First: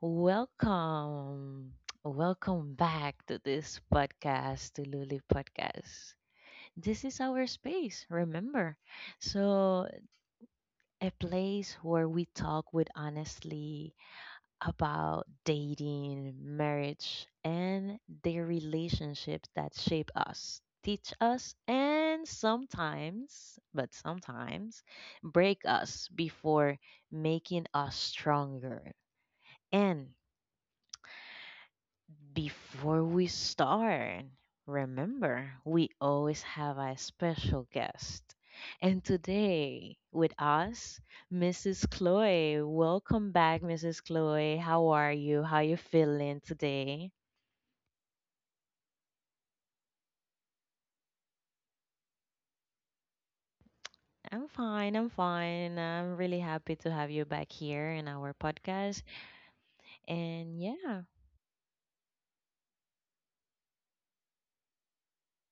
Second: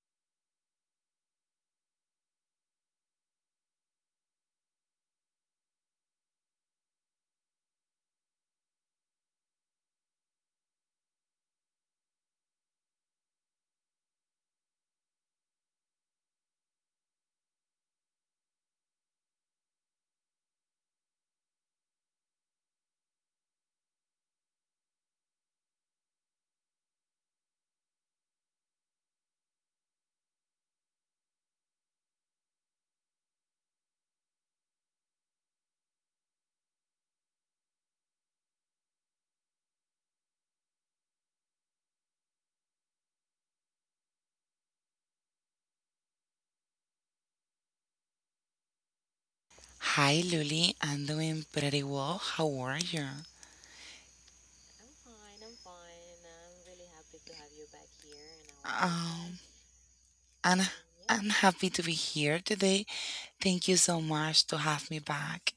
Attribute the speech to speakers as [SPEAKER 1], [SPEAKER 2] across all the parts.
[SPEAKER 1] Welcome. Welcome back to this podcast, to Luli Podcast. This is our space, remember? So, a place where we talk with honestly about dating, marriage, and the relationships that shape us, teach us, and sometimes, break us before making us stronger. And before we start, remember, we always have a special guest. And today with us, Mrs. Chloe. Welcome back, Mrs. Chloe. How are you? How you feeling today?
[SPEAKER 2] Hi, Luli. I'm doing pretty well. How are you?
[SPEAKER 1] I'm fine. I'm fine. I'm really happy to have you back here in our podcast.
[SPEAKER 2] Um,
[SPEAKER 1] And
[SPEAKER 2] and
[SPEAKER 1] yeah.
[SPEAKER 2] I'm happy to be here today. Thank you so much to have me back.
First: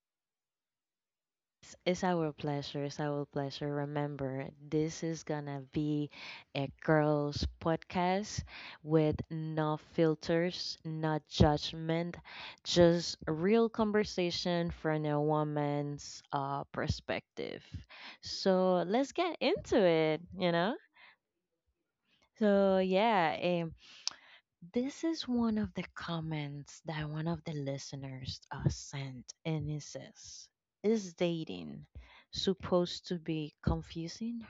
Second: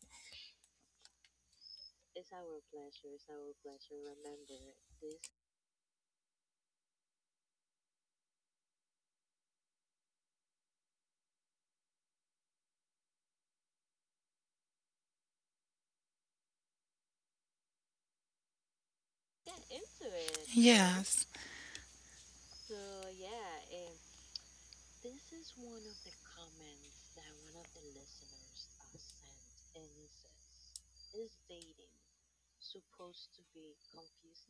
[SPEAKER 1] It's our pleasure. It's our pleasure. Remember, this is gonna be a girls' podcast with no filters, no judgment, just real conversation from a woman's perspective. So let's get into it.
[SPEAKER 2] Yes.
[SPEAKER 1] So yeah, this is one of the comments that one of the listeners sent, and it says, is dating supposed to be confusing?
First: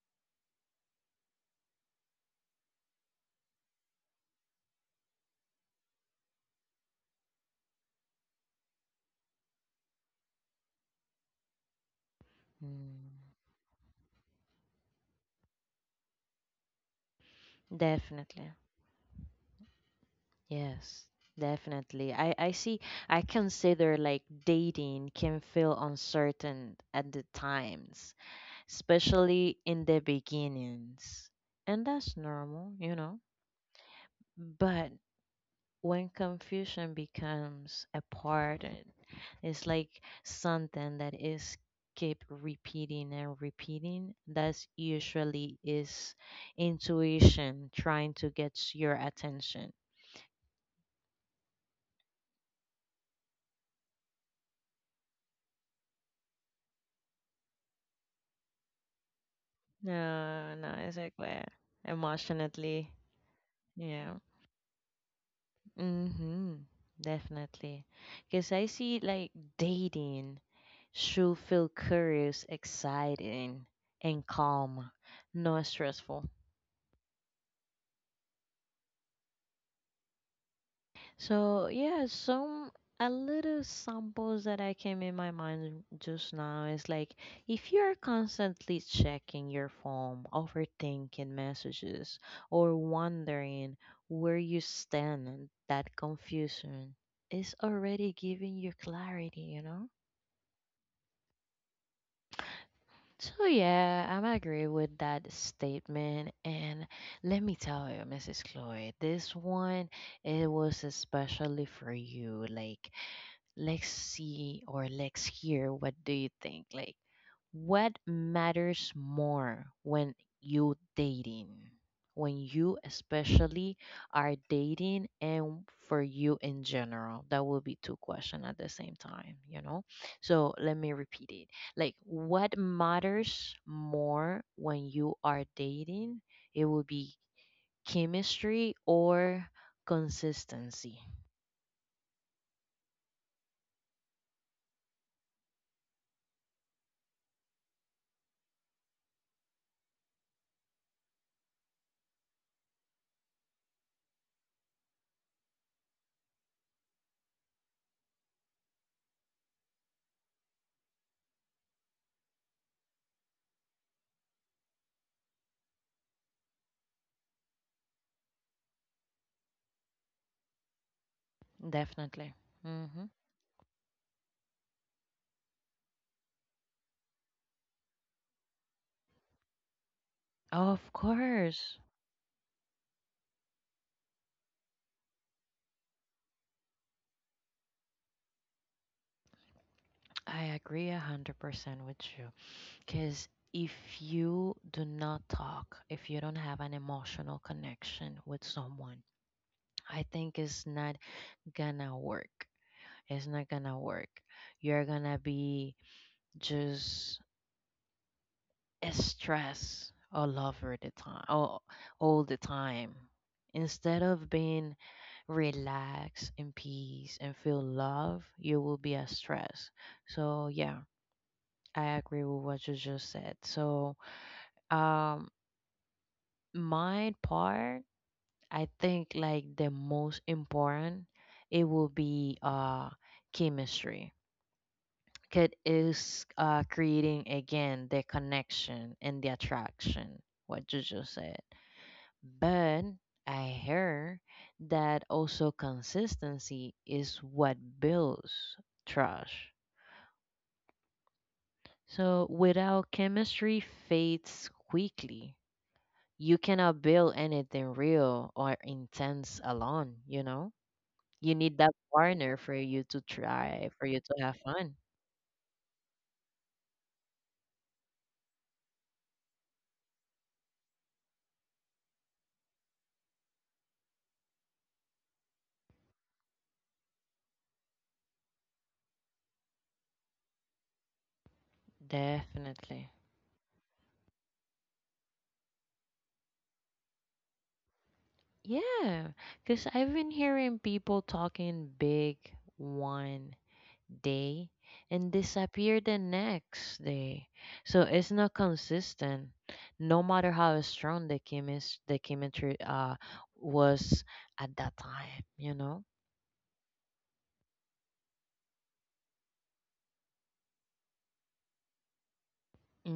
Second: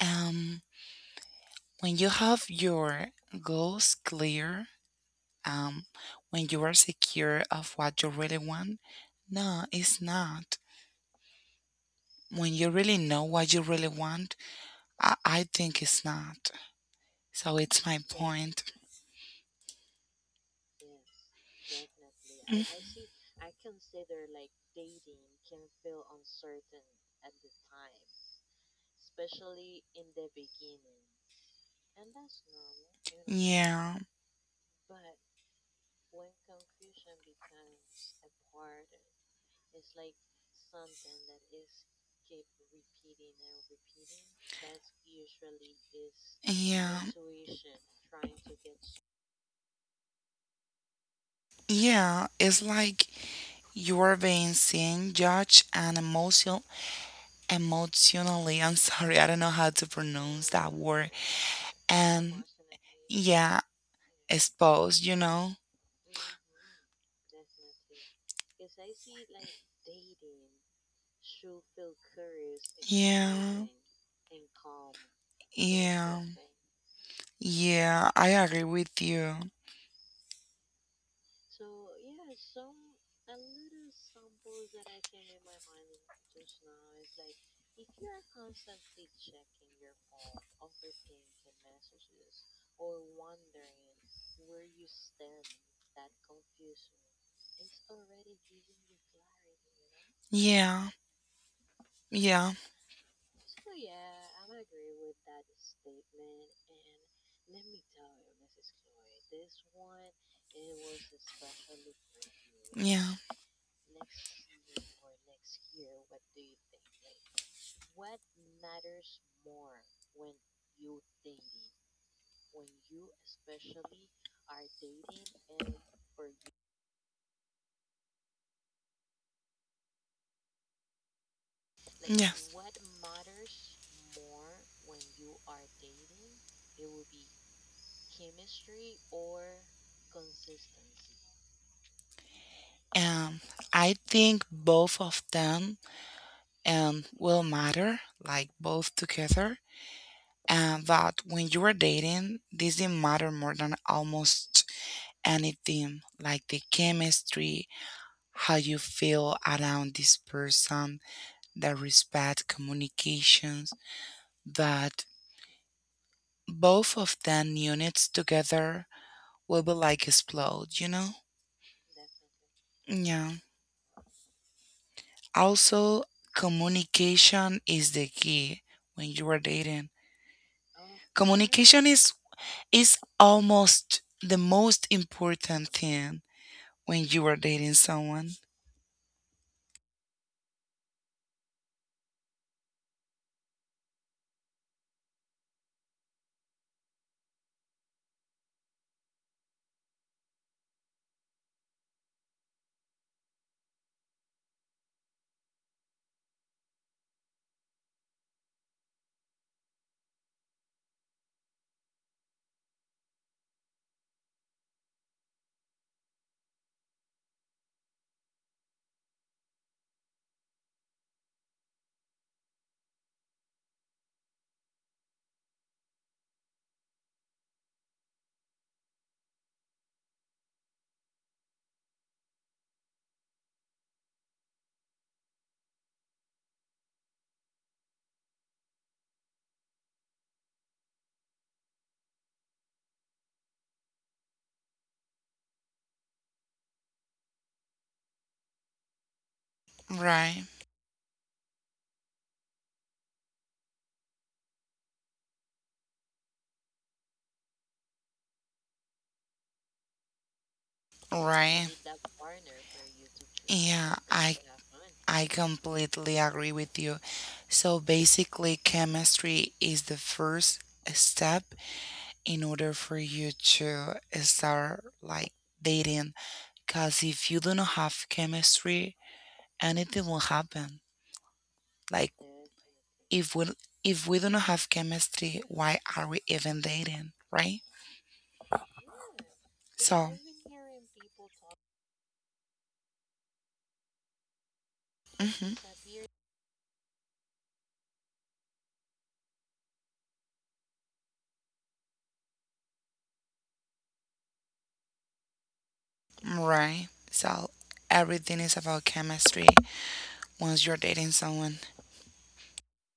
[SPEAKER 2] Um, when you have your goals clear, um, when you are secure of what you really want, no, it's not. When you really know
[SPEAKER 1] Hmm,
[SPEAKER 2] what you really want, I think it's not. So it's my
[SPEAKER 1] Definitely.
[SPEAKER 2] point.
[SPEAKER 1] Yes, definitely. I
[SPEAKER 2] Mm,
[SPEAKER 1] see, I consider like dating can feel uncertain at the times, especially in the beginnings. And that's normal, you know.
[SPEAKER 2] Yeah.
[SPEAKER 1] But when confusion becomes a pattern, it's like something that is keep repeating and repeating. That's usually is
[SPEAKER 2] Yeah.
[SPEAKER 1] intuition trying to get your attention.
[SPEAKER 2] Yeah. It's like you're being seen, judged, and emotionally. I'm sorry, I don't know how to pronounce
[SPEAKER 1] No,
[SPEAKER 2] that
[SPEAKER 1] no, it's
[SPEAKER 2] word.
[SPEAKER 1] like where
[SPEAKER 2] And
[SPEAKER 1] emotionally,
[SPEAKER 2] yeah,
[SPEAKER 1] yeah.
[SPEAKER 2] exposed, you know?
[SPEAKER 1] Mm-hmm. Definitely. Because I see like dating should feel curious, exciting,
[SPEAKER 2] Yeah.
[SPEAKER 1] and calm, not
[SPEAKER 2] Yeah.
[SPEAKER 1] stressful.
[SPEAKER 2] Yeah, I agree with you.
[SPEAKER 1] So yeah, some a little samples that I came in my mind just now is like if you're constantly checking your phone, overthinking messages, or wondering where you stand, that confusion is already giving you clarity, you know?
[SPEAKER 2] Yeah. Yeah.
[SPEAKER 1] So yeah, I'm agree with that statement and let me tell you, Mrs. Chloe, this one it was especially for you. Like
[SPEAKER 2] Experience. Yeah.
[SPEAKER 1] let's see or let's hear what do you think? Like, what matters more when you dating? When you especially are dating and for you in general? That will be two questions at the same time, you know? So let me repeat it. Like,
[SPEAKER 2] Yes.
[SPEAKER 1] what matters more when you are dating? It will be chemistry or consistency.
[SPEAKER 2] Um, I think both of them will matter, like both together. And that when you are dating, this didn't matter more than almost anything, like the chemistry, how you feel around this person, the respect, communications. But both of them units together we will like explode, you know?
[SPEAKER 1] Definitely. hmm
[SPEAKER 2] Yeah. Also, communication is the key when you are dating.
[SPEAKER 1] Oh, of course,
[SPEAKER 2] Communication is almost the most important thing when you are dating someone.
[SPEAKER 1] I agree 100% with you. Because if you do not talk, if you don't have an emotional connection with someone, I think it's not gonna work. It's not gonna work. You're gonna be just stressed all over the time, all the time. Instead of being relaxed in peace and feel love, you will be a stress. So, yeah. I agree with what you just said. So, um, my part, I think like the most important, it will be chemistry. 'Cause it is creating again the connection and the attraction, what you just said. But I heard that also consistency is what builds trust.
[SPEAKER 2] Right.
[SPEAKER 1] So without chemistry fades quickly you cannot build anything real or intense alone, you know? You need
[SPEAKER 2] Right.
[SPEAKER 1] that partner for you to try, for
[SPEAKER 2] Yeah,
[SPEAKER 1] you to
[SPEAKER 2] I
[SPEAKER 1] have fun.
[SPEAKER 2] I completely agree with you. So basically, chemistry is the first step in order for you to start like dating. Because if you do not have chemistry, anything will happen. Like
[SPEAKER 1] Definitely.
[SPEAKER 2] if we if we do not have chemistry, why are we even dating, right?
[SPEAKER 1] Yeah, because I've been
[SPEAKER 2] So,
[SPEAKER 1] hearing people talking big one day and
[SPEAKER 2] mhm,
[SPEAKER 1] disappear the next day. So it's not consistent. No matter how strong the chemistry was at that time, you know?
[SPEAKER 2] right. So everything is about chemistry. Once you're dating someone,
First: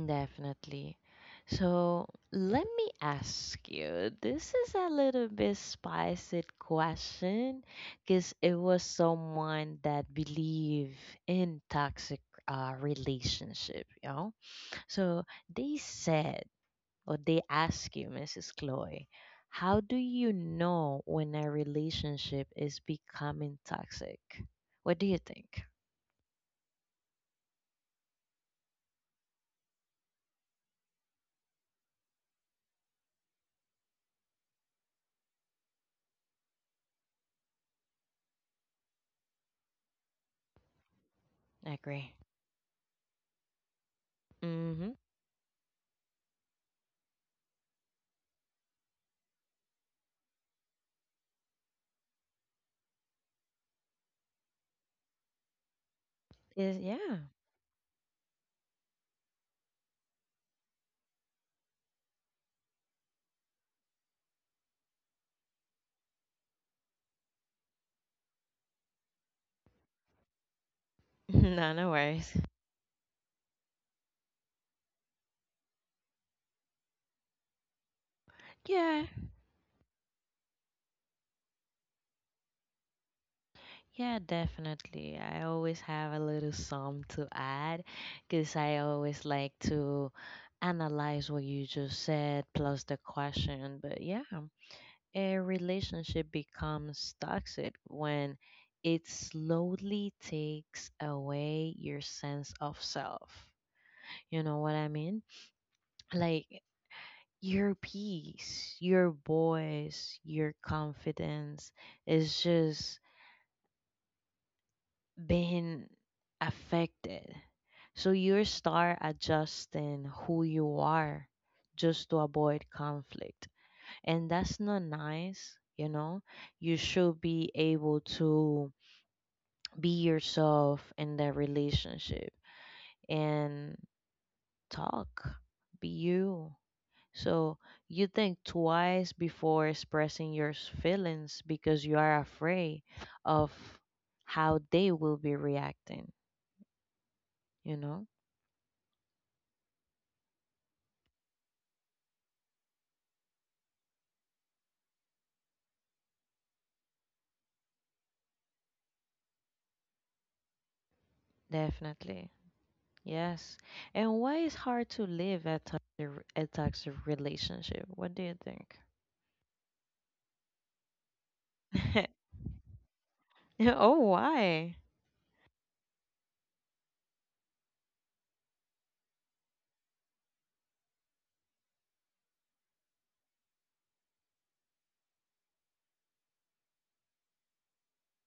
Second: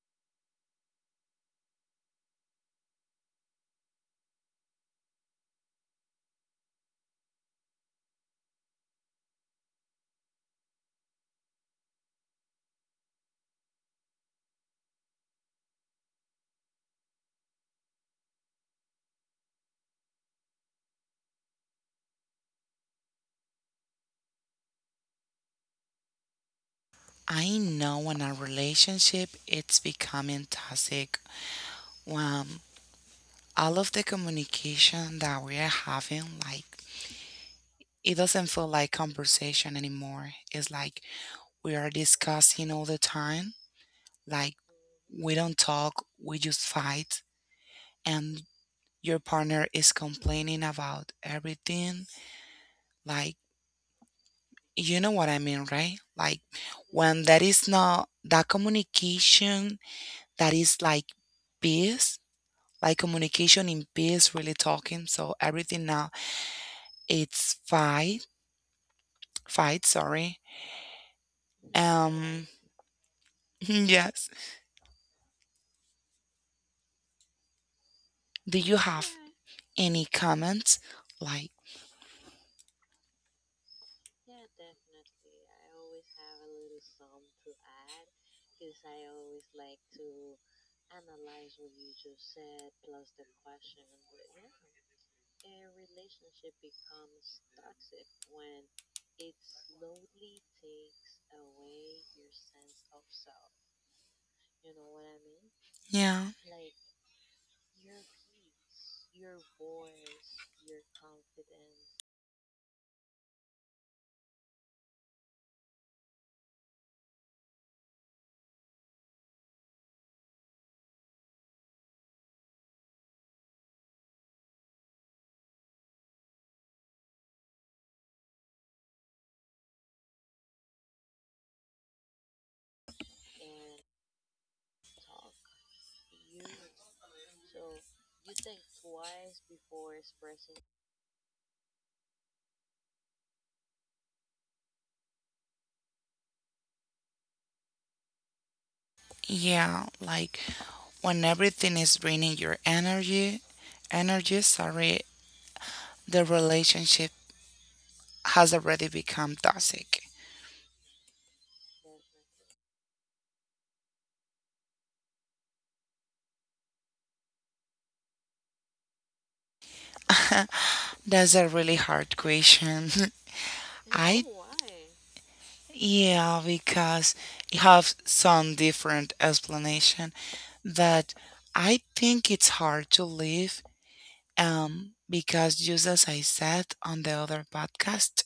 [SPEAKER 1] Definitely. So let me ask you this is a little bit spicy question because it was someone that believe in toxic relationship, you know? So they said, or they ask you, Mrs. Chloe, how do you know when a relationship is becoming toxic? What do you think?
[SPEAKER 2] I know when a relationship it's becoming toxic. When all of the communication that we are having, like it doesn't feel like conversation anymore. It's like we are
[SPEAKER 1] Agree.
[SPEAKER 2] discussing all the time. Like
[SPEAKER 1] Mm-hmm.
[SPEAKER 2] we don't talk, we just fight and your partner is complaining about everything. Like you know what I mean, right? Like
[SPEAKER 1] Is, yeah.
[SPEAKER 2] when that is not that communication that is like peace, like communication in peace, really talking. So everything now it's fight, sorry.
[SPEAKER 1] No, no worries.
[SPEAKER 2] Um yes. Do you
[SPEAKER 1] Yeah,
[SPEAKER 2] have any comments? Like
[SPEAKER 1] yeah, definitely. I always have a little sum to add because I always like to analyze what you just said plus the question. But yeah, a relationship becomes toxic when it slowly takes away your sense of self. You know what I mean?
[SPEAKER 2] yeah.
[SPEAKER 1] Like your peace, your voice, your confidence is just been affected. So you start adjusting who you are just to avoid conflict. And that's not nice, you know? You should be able to be yourself in that relationship and talk, be you. So you think twice before expressing your feelings because you are afraid of how they will be reacting, you know?
[SPEAKER 2] Yeah, like when everything is draining your energy, sorry, the relationship has already become toxic.
[SPEAKER 1] Definitely. Yes. And why is hard to live a toxic relationship? What do you
[SPEAKER 2] That's a really
[SPEAKER 1] think?
[SPEAKER 2] hard question.
[SPEAKER 1] Oh,
[SPEAKER 2] I
[SPEAKER 1] why?
[SPEAKER 2] yeah, because you have some different explanation, but I think it's hard to leave because just as I said on the other podcast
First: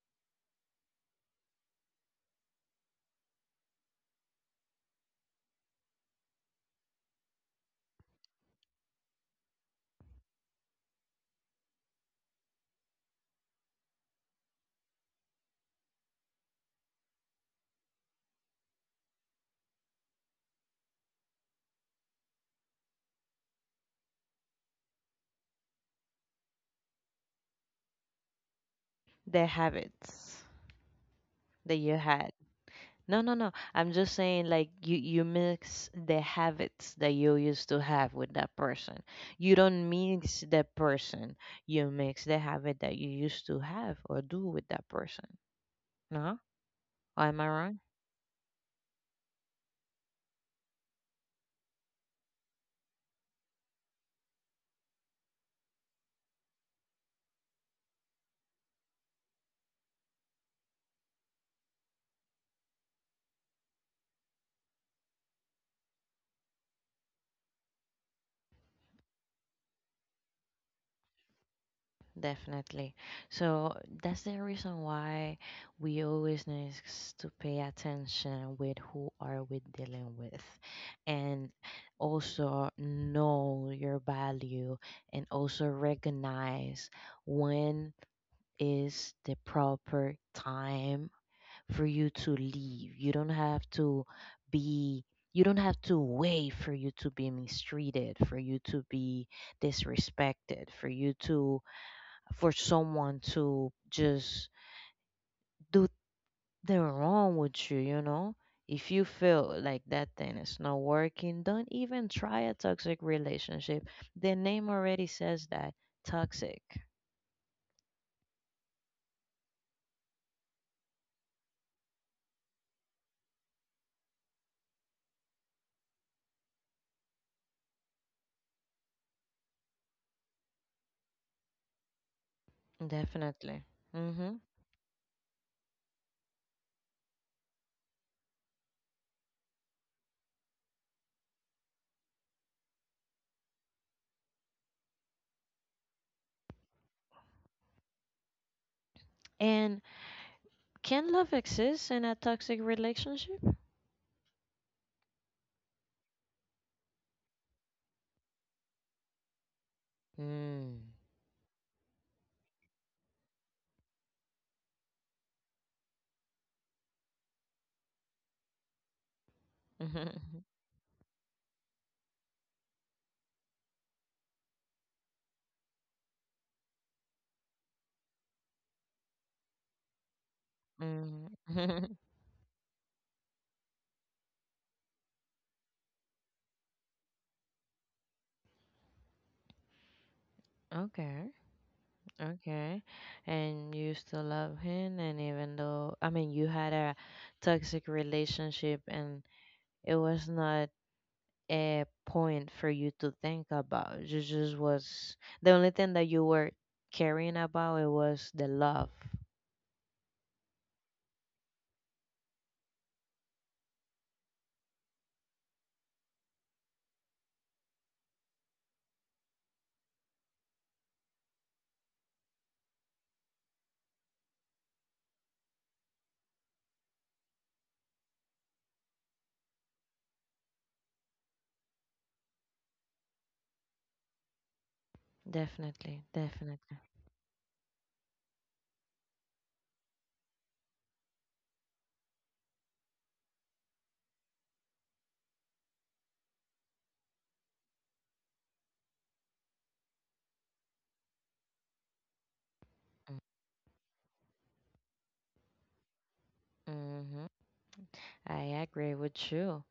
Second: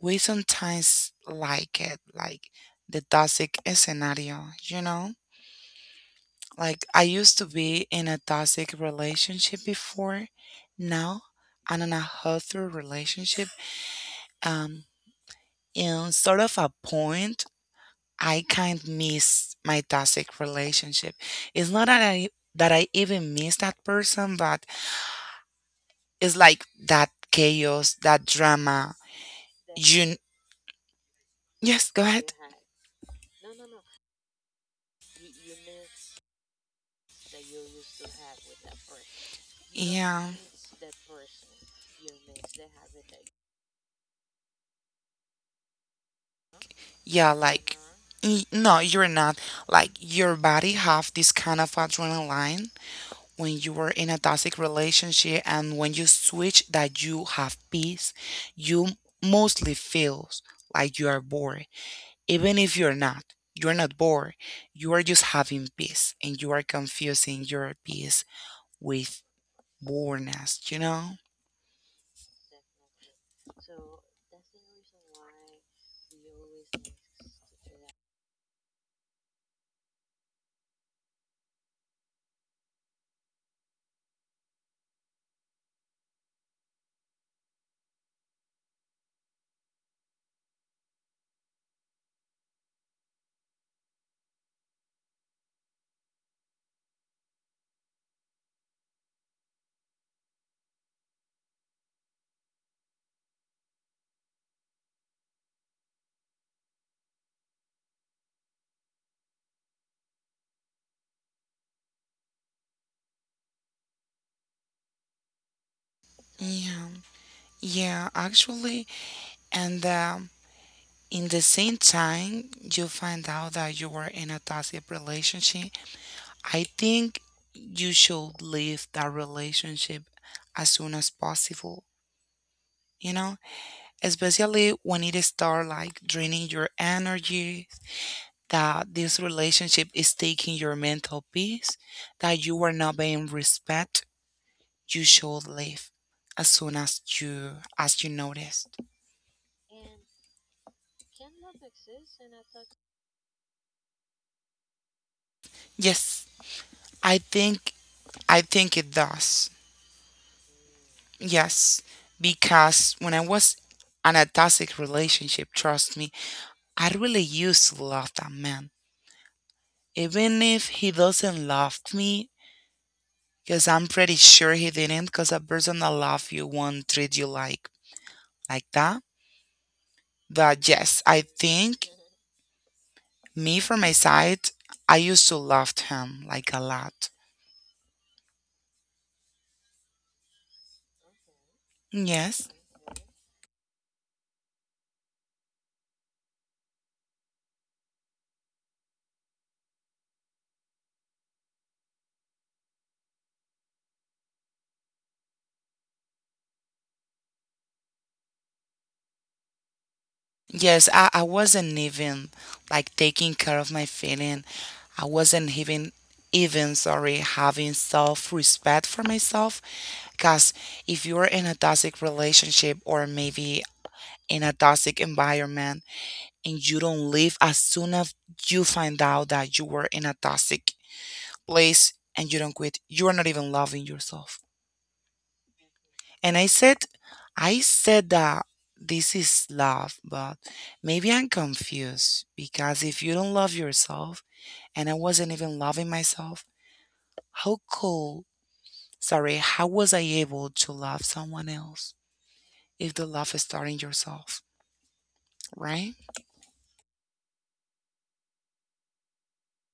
[SPEAKER 2] we sometimes like it, like the toxic scenario, you know? Like I used to be in a toxic relationship before. Now I'm in a healthy relationship. Um, in sort of a point, I kind of miss my toxic relationship. It's not that I even miss that person, but it's like that chaos, that drama.
[SPEAKER 1] The
[SPEAKER 2] You
[SPEAKER 1] habits that
[SPEAKER 2] yes,
[SPEAKER 1] you
[SPEAKER 2] go ahead.
[SPEAKER 1] had. No, no, no. I'm just saying like you mix the habits that you used to have with that person. You don't
[SPEAKER 2] Yeah.
[SPEAKER 1] mix the person. You mix the habit that you used to have or do with that person. No?
[SPEAKER 2] Yeah,
[SPEAKER 1] Am I
[SPEAKER 2] like
[SPEAKER 1] wrong?
[SPEAKER 2] no, you're not. Like your body have this kind of adrenaline when you were in a toxic relationship and when you switch that you have peace, you mostly feels like you are bored. Even if you're not. You're not bored. You are just having peace and you are confusing your peace with boredness, you know?
[SPEAKER 1] Definitely. So that's the reason why we always need to pay attention with who are we dealing with and also know your value and also recognize when is the proper time for you to leave. Be you don't have to wait for you to be mistreated, for you to be disrespected, for someone to just do they're wrong with you, you know? If you feel like that thing is not working, don't even try a toxic relationship. The name already says that toxic.
[SPEAKER 2] Yeah. Yeah, actually. And in the same time, you find out that you are in a toxic relationship. I think you should leave that relationship as soon as possible, you know,
[SPEAKER 1] Definitely. Mm-hmm.
[SPEAKER 2] especially when it start like draining your energy, that this relationship is taking your mental peace, that you are not being respect, you should leave as soon as you noticed.
[SPEAKER 1] And can love exist in a toxic relationship?
[SPEAKER 2] Yes, I think I think it does.
[SPEAKER 1] Mm.
[SPEAKER 2] Yes, because when I was in a toxic relationship, trust me, I really used to love that man. Even if he doesn't love me, because I'm pretty sure he didn't, because a person that loves you won't treat you like that. But yes, I
[SPEAKER 1] Mm-hmm.
[SPEAKER 2] think me from my side, I used to love him like a lot.
[SPEAKER 1] Okay.
[SPEAKER 2] Yes.
[SPEAKER 1] Okay. And you still love him, and even though, I mean, you had a toxic relationship and it was not a point for you to think about. You just was the only thing that you were caring about it was the love.
[SPEAKER 2] Yes, I wasn't even like taking care of my feeling. I wasn't even sorry having self-respect for myself because if you're in a toxic relationship or maybe in a toxic environment and you don't leave as soon as you find out that you were in a toxic place and you don't quit, you're not even loving yourself.
[SPEAKER 1] Definitely,
[SPEAKER 2] And
[SPEAKER 1] definitely.
[SPEAKER 2] I said that this is love, but maybe I'm confused because if you don't love yourself, and I wasn't even loving myself, how cool, sorry, how was I able to love someone else if the love is starting yourself, right?
[SPEAKER 1] Mm-hmm. I agree with you.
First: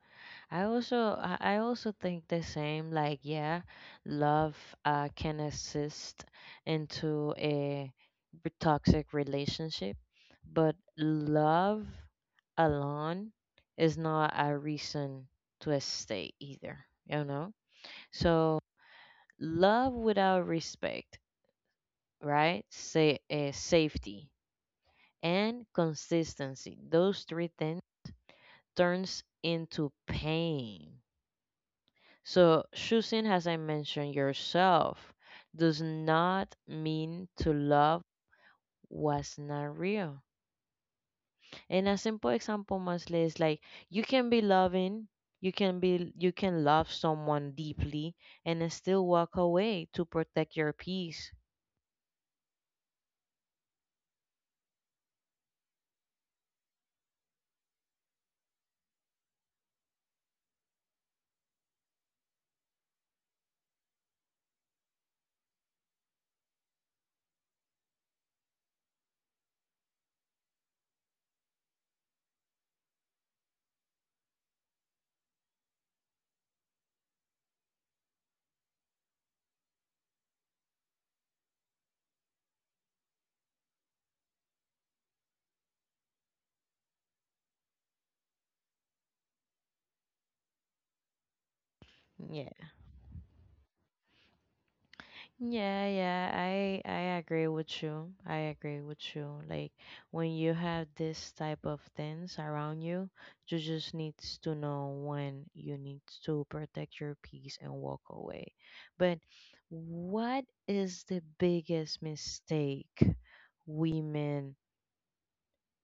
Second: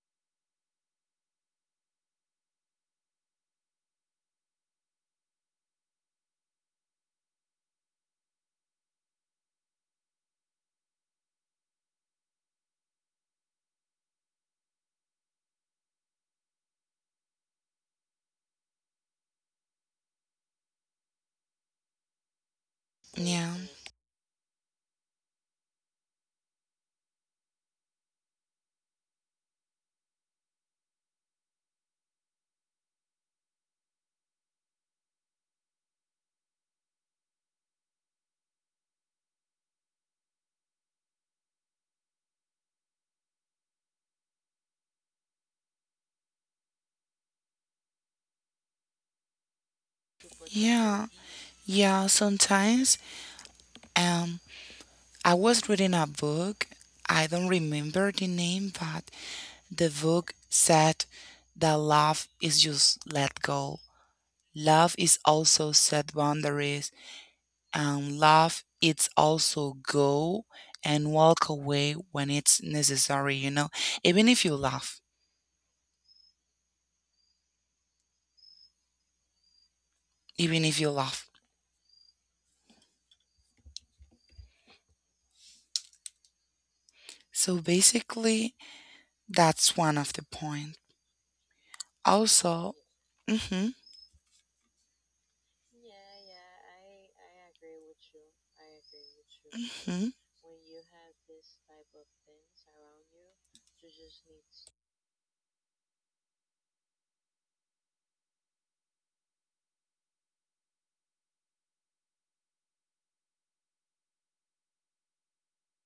[SPEAKER 1] I also think the same. Like yeah, love can assist into a toxic relationship, but love alone is not a reason to stay either. You know, so love without respect, right? Say
[SPEAKER 2] Yeah,
[SPEAKER 1] safety and consistency. Those three things turns into pain. So, choosing, as I mentioned, yourself does not mean to love what's not real. And a simple example, mostly, is like you can be loving, you can love someone deeply, and then still walk away to protect your
[SPEAKER 2] yeah,
[SPEAKER 1] peace.
[SPEAKER 2] yeah. Sometimes, um, I was reading a book. I don't remember the name, but the book said that love is just let go. Love is also set boundaries, and love it's also go and walk away when it's necessary, you know, even if you love, even if you love. So basically, that's one of the point.
[SPEAKER 1] Yeah.
[SPEAKER 2] Also, mm-hmm,
[SPEAKER 1] Yeah, yeah, I agree with you. I agree with you. Like
[SPEAKER 2] mm-hmm.
[SPEAKER 1] when you have this type of things around you, you just needs to know when you need to protect your peace and walk away. But what is the biggest mistake women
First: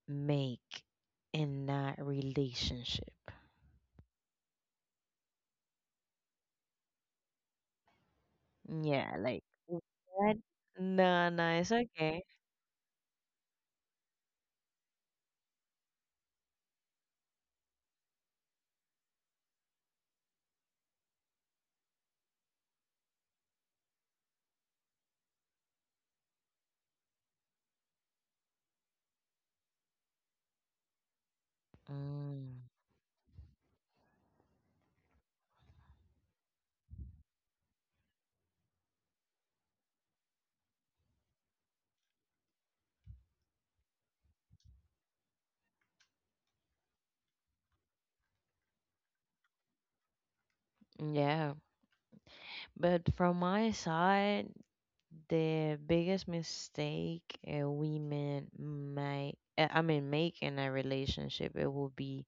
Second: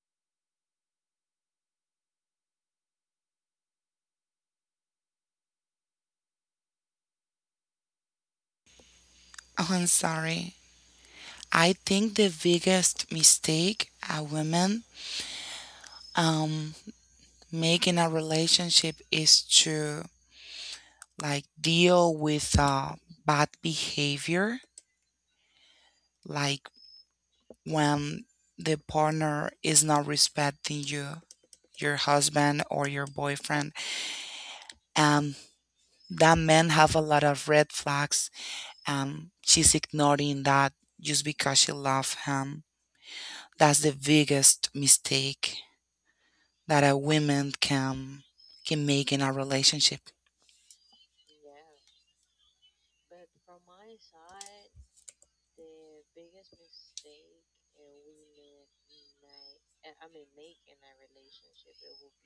[SPEAKER 1] make in that relationship? Yeah, like
[SPEAKER 2] Oh, I'm
[SPEAKER 1] what?
[SPEAKER 2] sorry.
[SPEAKER 1] No, no,
[SPEAKER 2] I
[SPEAKER 1] it's
[SPEAKER 2] think
[SPEAKER 1] okay.
[SPEAKER 2] the biggest mistake a woman um make in a relationship is to like deal with bad behavior, like when the partner is not respecting you, your
[SPEAKER 1] Mm,
[SPEAKER 2] husband or your boyfriend. Um, that men have a lot of red flags. She's ignoring that just because she loves him. That's the biggest mistake that a woman can make in a relationship.
[SPEAKER 1] yeah. But from my side, the biggest mistake women make, I mean, make in a relationship, it will be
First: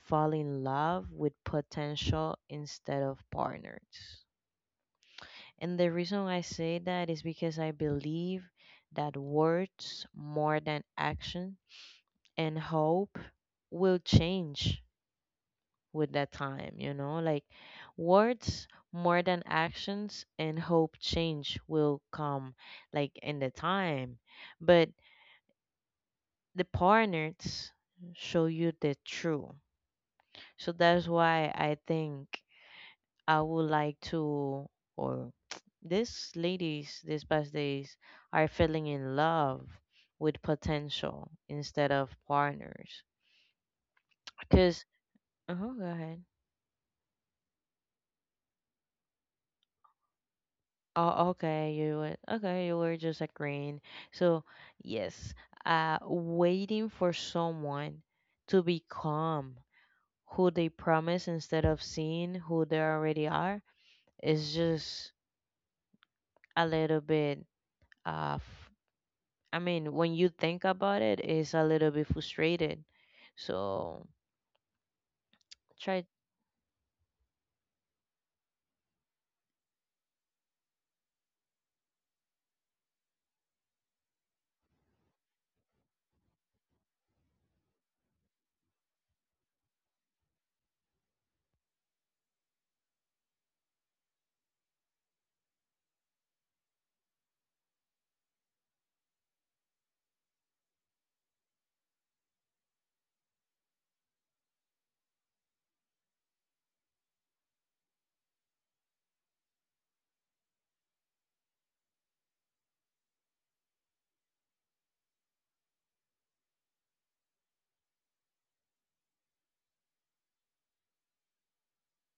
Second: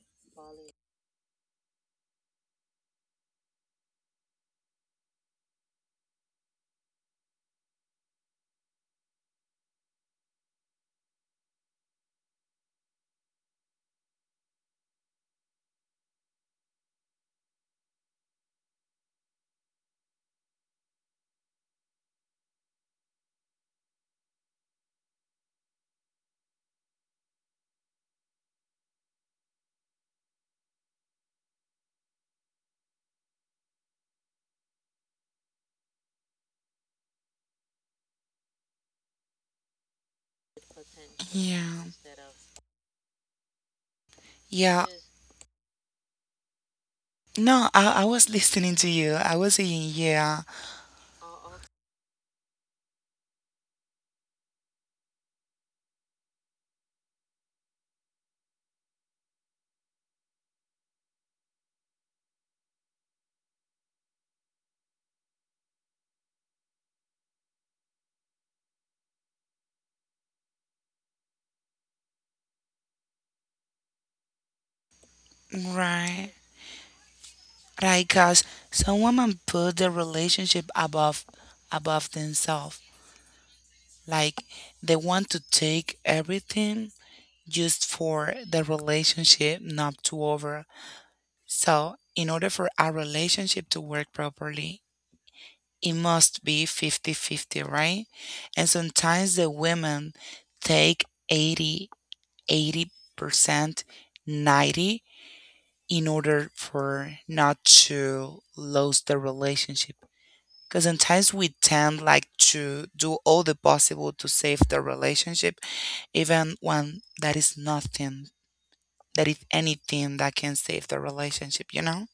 [SPEAKER 1] fall in love with potential instead of partners. And the reason I say that is because I believe that words more than action and hope will change with that time, you know? Like words more than actions and hope change will come like in the time. But the partners show you the truth. So that's why I think I would like to or these ladies these past days are falling in love with potential
[SPEAKER 2] Yeah,
[SPEAKER 1] instead of partners. Cause
[SPEAKER 2] yeah.
[SPEAKER 1] uh-huh, go ahead.
[SPEAKER 2] No, I was listening to you. I was saying, yeah.
[SPEAKER 1] Oh, okay. You were, okay. You were just agreeing. So yes, waiting for someone to become who they promise instead of seeing who they already are is just a little bit uh, f- I mean, when you think about it, it's a little bit frustrated. So try.
[SPEAKER 2] Right. Right. Cause some women put their relationship above themselves. Like they want to take everything just for the relationship not to over. So in order for our relationship to work properly, it must be fifty-fifty, right? And sometimes the women take 80% 90 in order for not to lose the relationship. Because sometimes we tend like to do all the possible to save the relationship, even when that is nothing, that is anything that can save the relationship, you know?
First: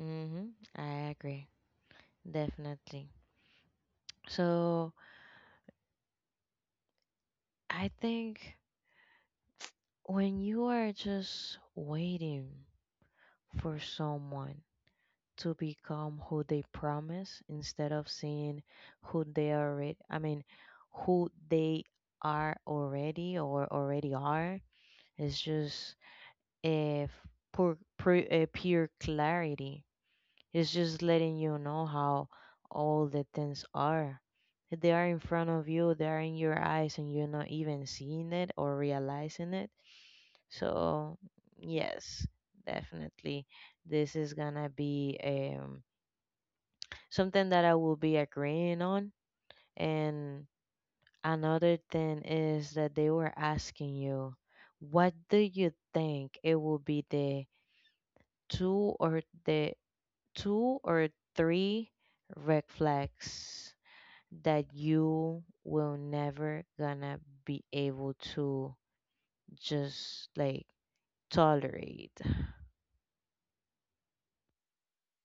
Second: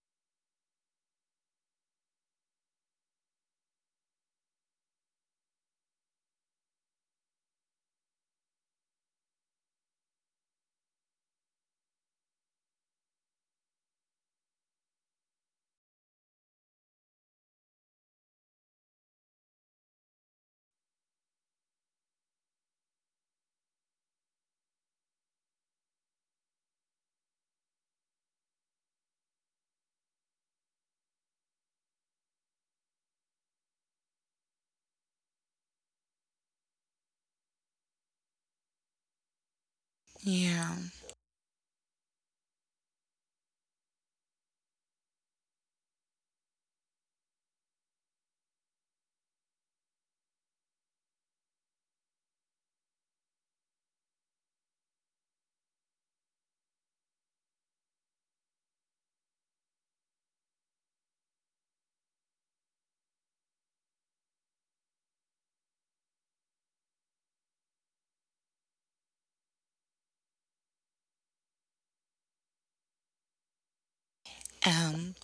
[SPEAKER 1] Mm-hmm. I agree. Definitely. So I think when you are just waiting for someone to become who they promise instead of seeing who they are already i mean who they are already or already are, it's just a pure clarity. It's just letting you know how all the things are, they are in front of you, they are in your eyes and you're not even seeing it or realizing it.
[SPEAKER 2] Yeah.
[SPEAKER 1] So, yes, definitely. This is gonna be something that I will be agreeing on. And another thing is that they were asking you, what do you think it will be the two or three red flags that you will never gonna be able to just like tolerate?
[SPEAKER 2] And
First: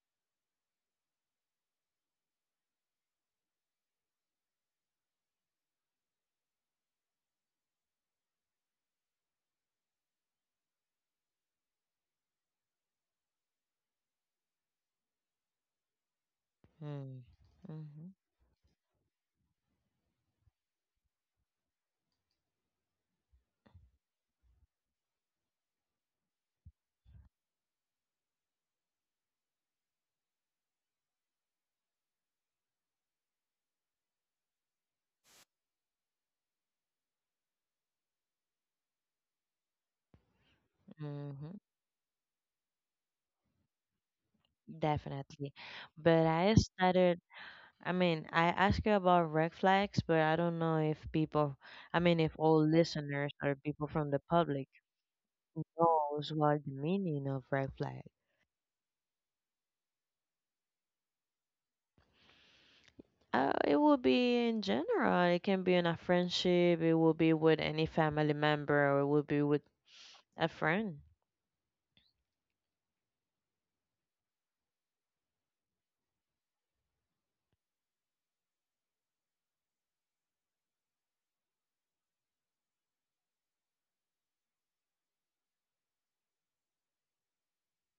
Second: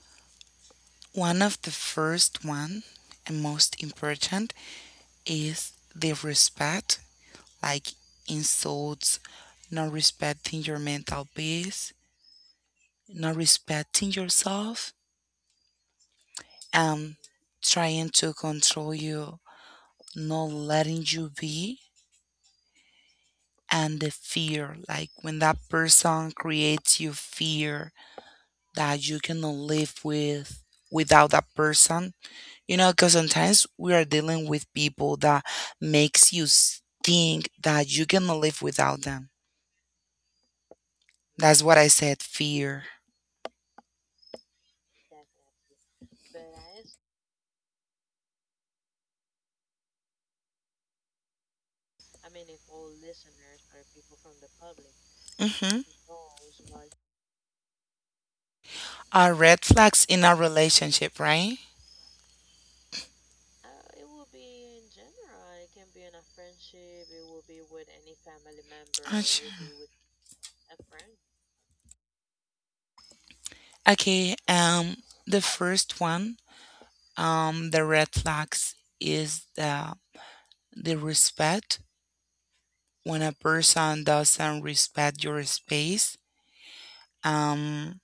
[SPEAKER 2] one of the first one and most important is the respect like insults, not respecting your mental peace, not respecting yourself, and
[SPEAKER 1] Mm.
[SPEAKER 2] trying to control you, not letting you be, and the fear. Like when that person creates you fear that you cannot live with without that person, you know, because sometimes we are dealing with people that makes you think that you cannot live without them. That's
[SPEAKER 1] Mhm.
[SPEAKER 2] what I said, fear.
[SPEAKER 1] Definitely. But I started, I mean, I asked you about red flags, but I don't know if people, I mean, if all listeners or people from the public
[SPEAKER 2] Hmm,
[SPEAKER 1] knows what the meaning of red flag.
[SPEAKER 2] are red flags in a relationship, right?
[SPEAKER 1] It will be in general. It can be in a friendship. It will be with any family member, or it
[SPEAKER 2] Oh,
[SPEAKER 1] will be
[SPEAKER 2] sure.
[SPEAKER 1] with a friend.
[SPEAKER 2] Okay, the first one, the red flags is the respect. When a person doesn't respect your space, um,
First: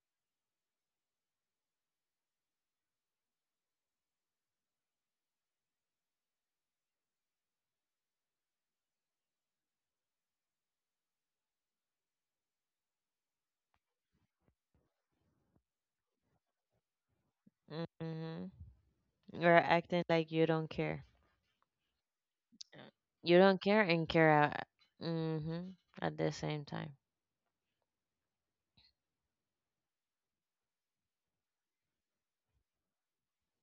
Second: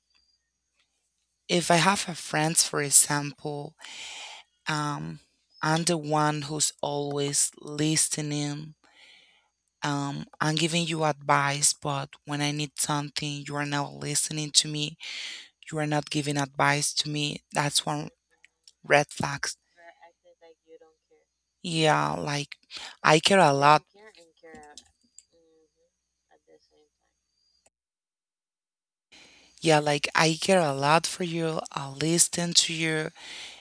[SPEAKER 2] if I have a friend, for example, um, I'm the one who's always listening. I'm giving you advice, but when I need something, you are not listening to me. You are not giving advice to me. That's one
[SPEAKER 1] Mm-hmm.
[SPEAKER 2] red
[SPEAKER 1] You're
[SPEAKER 2] flags.
[SPEAKER 1] acting like you don't care.
[SPEAKER 2] Yeah, like I
[SPEAKER 1] You
[SPEAKER 2] care a
[SPEAKER 1] don't care
[SPEAKER 2] lot.
[SPEAKER 1] and care out. Mm-hmm. At the same time.
[SPEAKER 2] Yeah, like I care a lot for you. I listen to you,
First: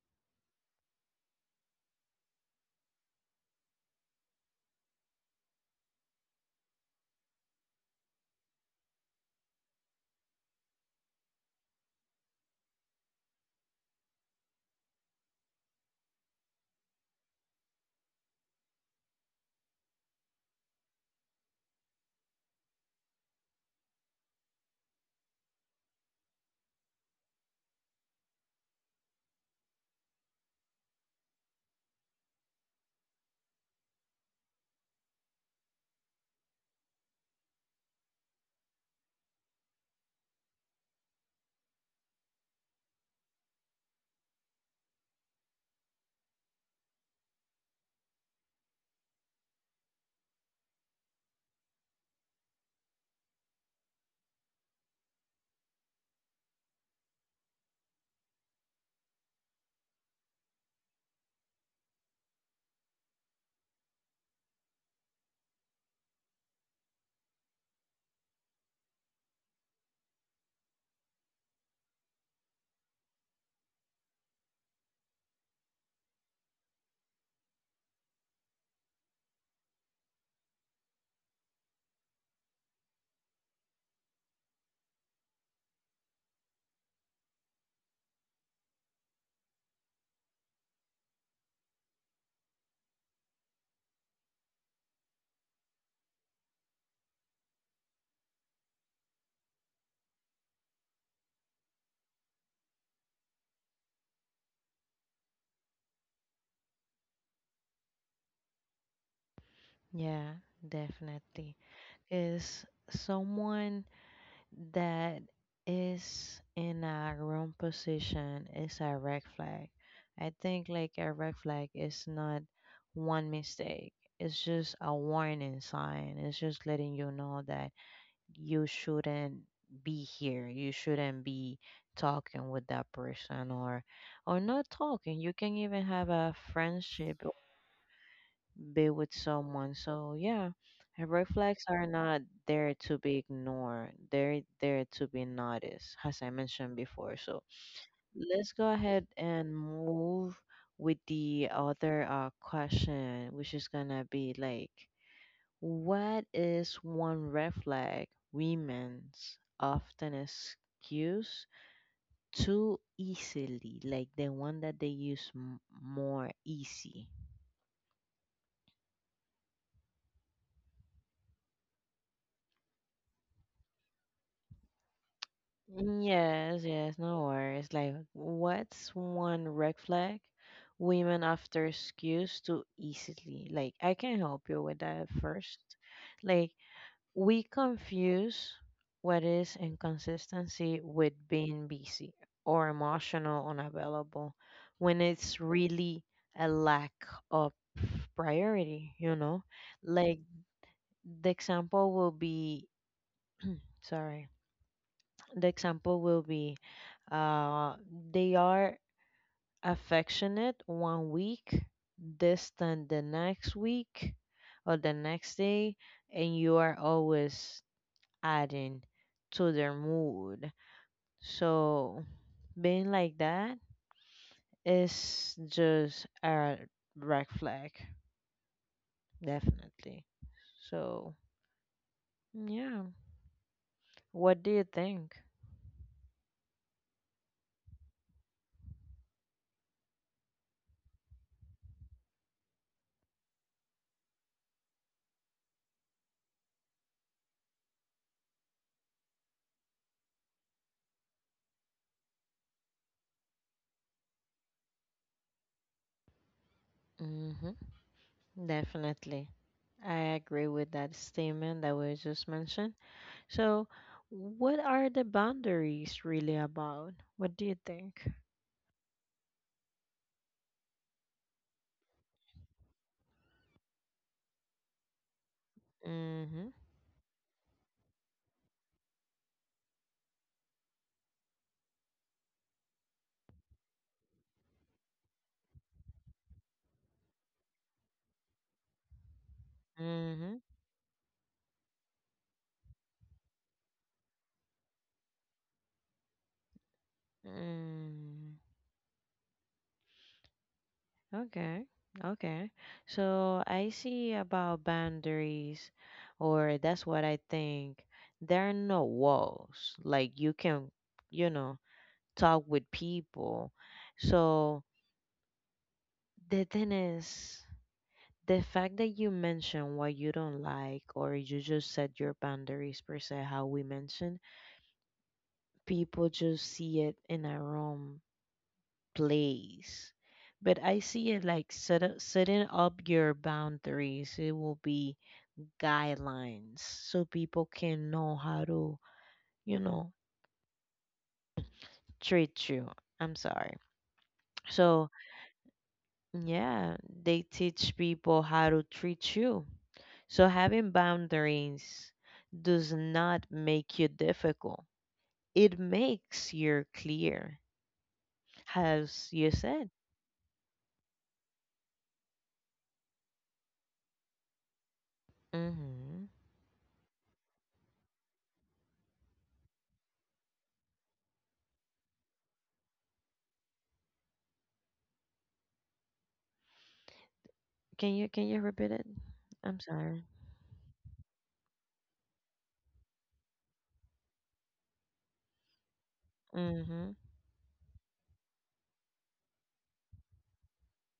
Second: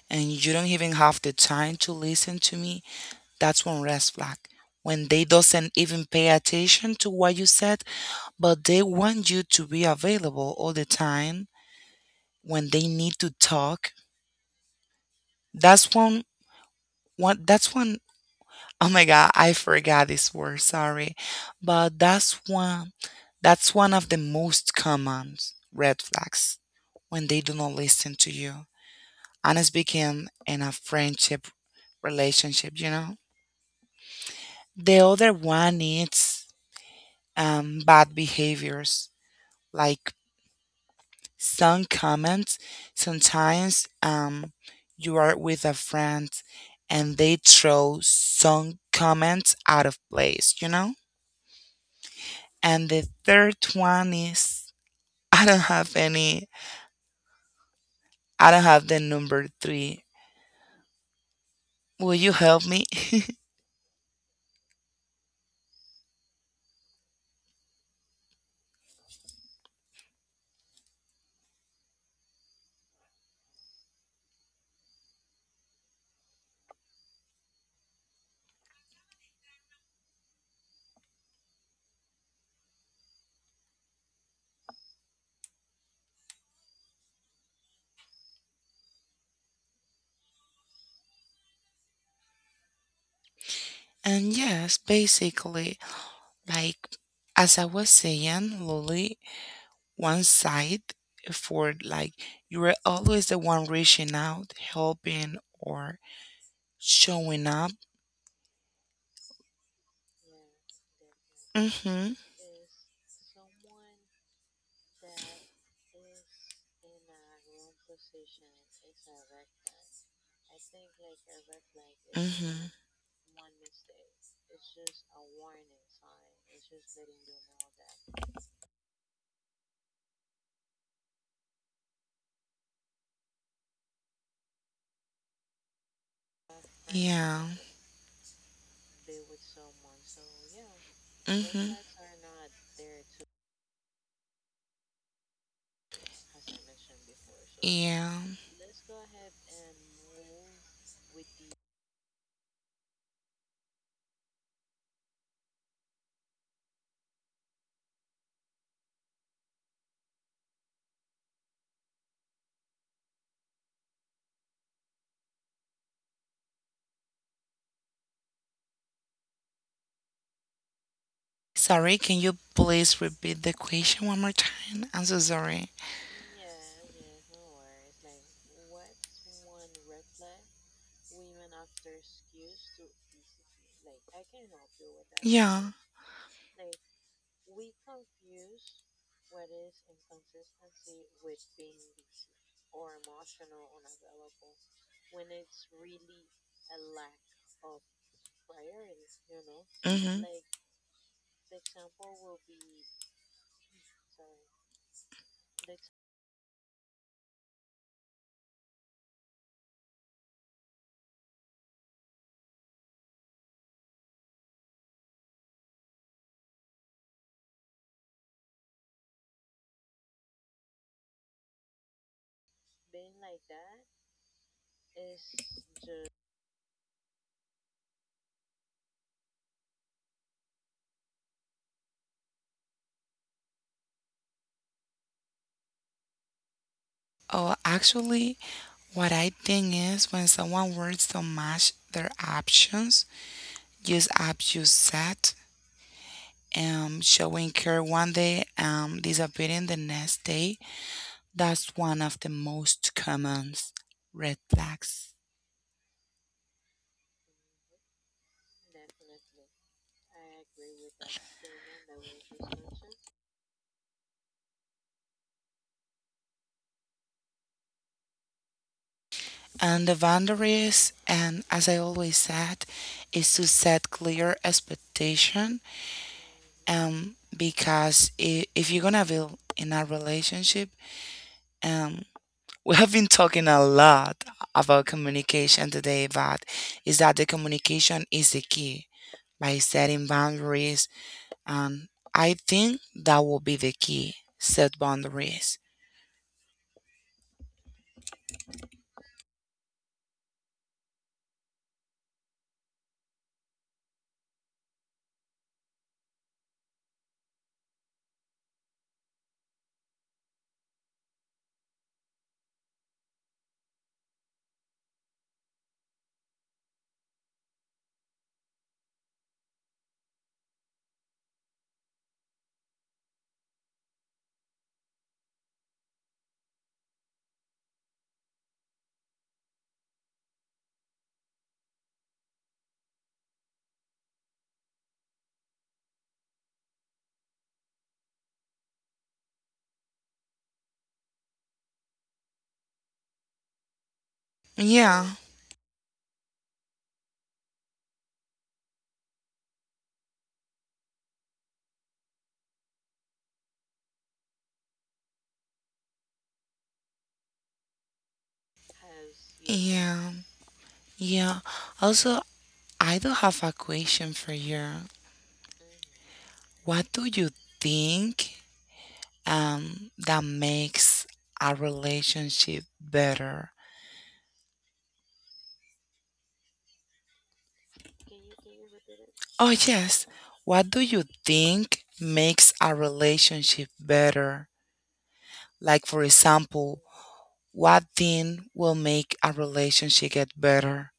[SPEAKER 2] and you don't even have the time to listen to me. That's one red flag. When they doesn't even pay attention to what you said, but they want you to be available all the time when they need to talk. That's one. One, that's one oh my god, I forgot this word, sorry. But that's one of the most common red flags when they do not listen to you. And it's became in a friendship relationship, you know? The other one is bad behaviors, like some comments. Sometimes you are with a friend and they throw some comments out of place, you know? And the third one is I don't have any, I don't have the number three. Will you help me? And yes, basically, like as I was saying, Lily, one side for like you were always the one reaching out, helping, or showing up.
[SPEAKER 1] Yeah, definitely.
[SPEAKER 2] Mm-hmm.
[SPEAKER 1] Is someone that is in a wrong position is a red flag. I think like a red flag is not
[SPEAKER 2] Mm-hmm.
[SPEAKER 1] one mistake. It's just a warning sign. It's just letting you know that you shouldn't be here. You shouldn't be talking with that person or not talking. You can even have a friendship
[SPEAKER 2] Yeah.
[SPEAKER 1] be with someone. So yeah, and red flags
[SPEAKER 2] Mm-hmm.
[SPEAKER 1] are not there to be ignored. They're there to be noticed, as I mentioned before. So
[SPEAKER 2] Yeah.
[SPEAKER 1] let's go ahead and move with the other question, which is gonna be like, what is one red flag women's often excuse too easily, like the one that they use more easy?
[SPEAKER 2] Sorry, can you please repeat the question one more time? I'm so sorry.
[SPEAKER 1] Yes, yes, no worries. Like, what's one red flag women after excuse too easily? Like, I can help you with that first.
[SPEAKER 2] Yeah.
[SPEAKER 1] Like, we confuse what is inconsistency with being busy or emotional unavailable when it's really a lack of priority, you know?
[SPEAKER 2] Mm-hmm.
[SPEAKER 1] Like, the example will be, sorry, the example will be. Uh, they are affectionate 1 week, distant the next week or the next day, and you are always adding to their mood. So being like that is just a red flag, definitely. So yeah, what do you think?
[SPEAKER 2] Oh, actually, what I think is when someone words don't match their options, use abuse set, showing care one day, disappearing the next day. That's one of the most common red flags.
[SPEAKER 1] Mm-hmm. Definitely. I agree with that statement that was just mentioned. So, what are the boundaries really about? What do you think?
[SPEAKER 2] And the boundaries, and as I always said, is to set clear expectation.
[SPEAKER 1] Mm-hmm.
[SPEAKER 2] Because if you're gonna be in a relationship, um, we have been talking a lot about communication today, but is that the communication is the key by setting
[SPEAKER 1] Mm-hmm.
[SPEAKER 2] boundaries, and I think that will be the key. Set boundaries.
[SPEAKER 1] Mm. Okay. Okay. So I see about boundaries, or that's what I think. There are no walls. Like you can, you know, talk with people. So the thing is, the fact that you mention what you don't like, or you just set your boundaries per se, how we mentioned, people just see it in a wrong place. But I see it like set up, setting up your boundaries. It will be guidelines so people can know how to, you know, treat you. I'm sorry. So,
[SPEAKER 2] Yeah.
[SPEAKER 1] yeah, they teach people how to treat you. So, having boundaries does not make you difficult, it makes you clear, as you said.
[SPEAKER 2] Yeah. Yeah. Also, I do have a question for you.
[SPEAKER 1] Mhm.
[SPEAKER 2] What do you think, that makes a relationship better?
[SPEAKER 1] Can you repeat it?
[SPEAKER 2] Oh,
[SPEAKER 1] I'm sorry.
[SPEAKER 2] yes. What do you think makes a relationship better? Like, for example,
[SPEAKER 1] Mm-hmm.
[SPEAKER 2] what thing will make a relationship get better?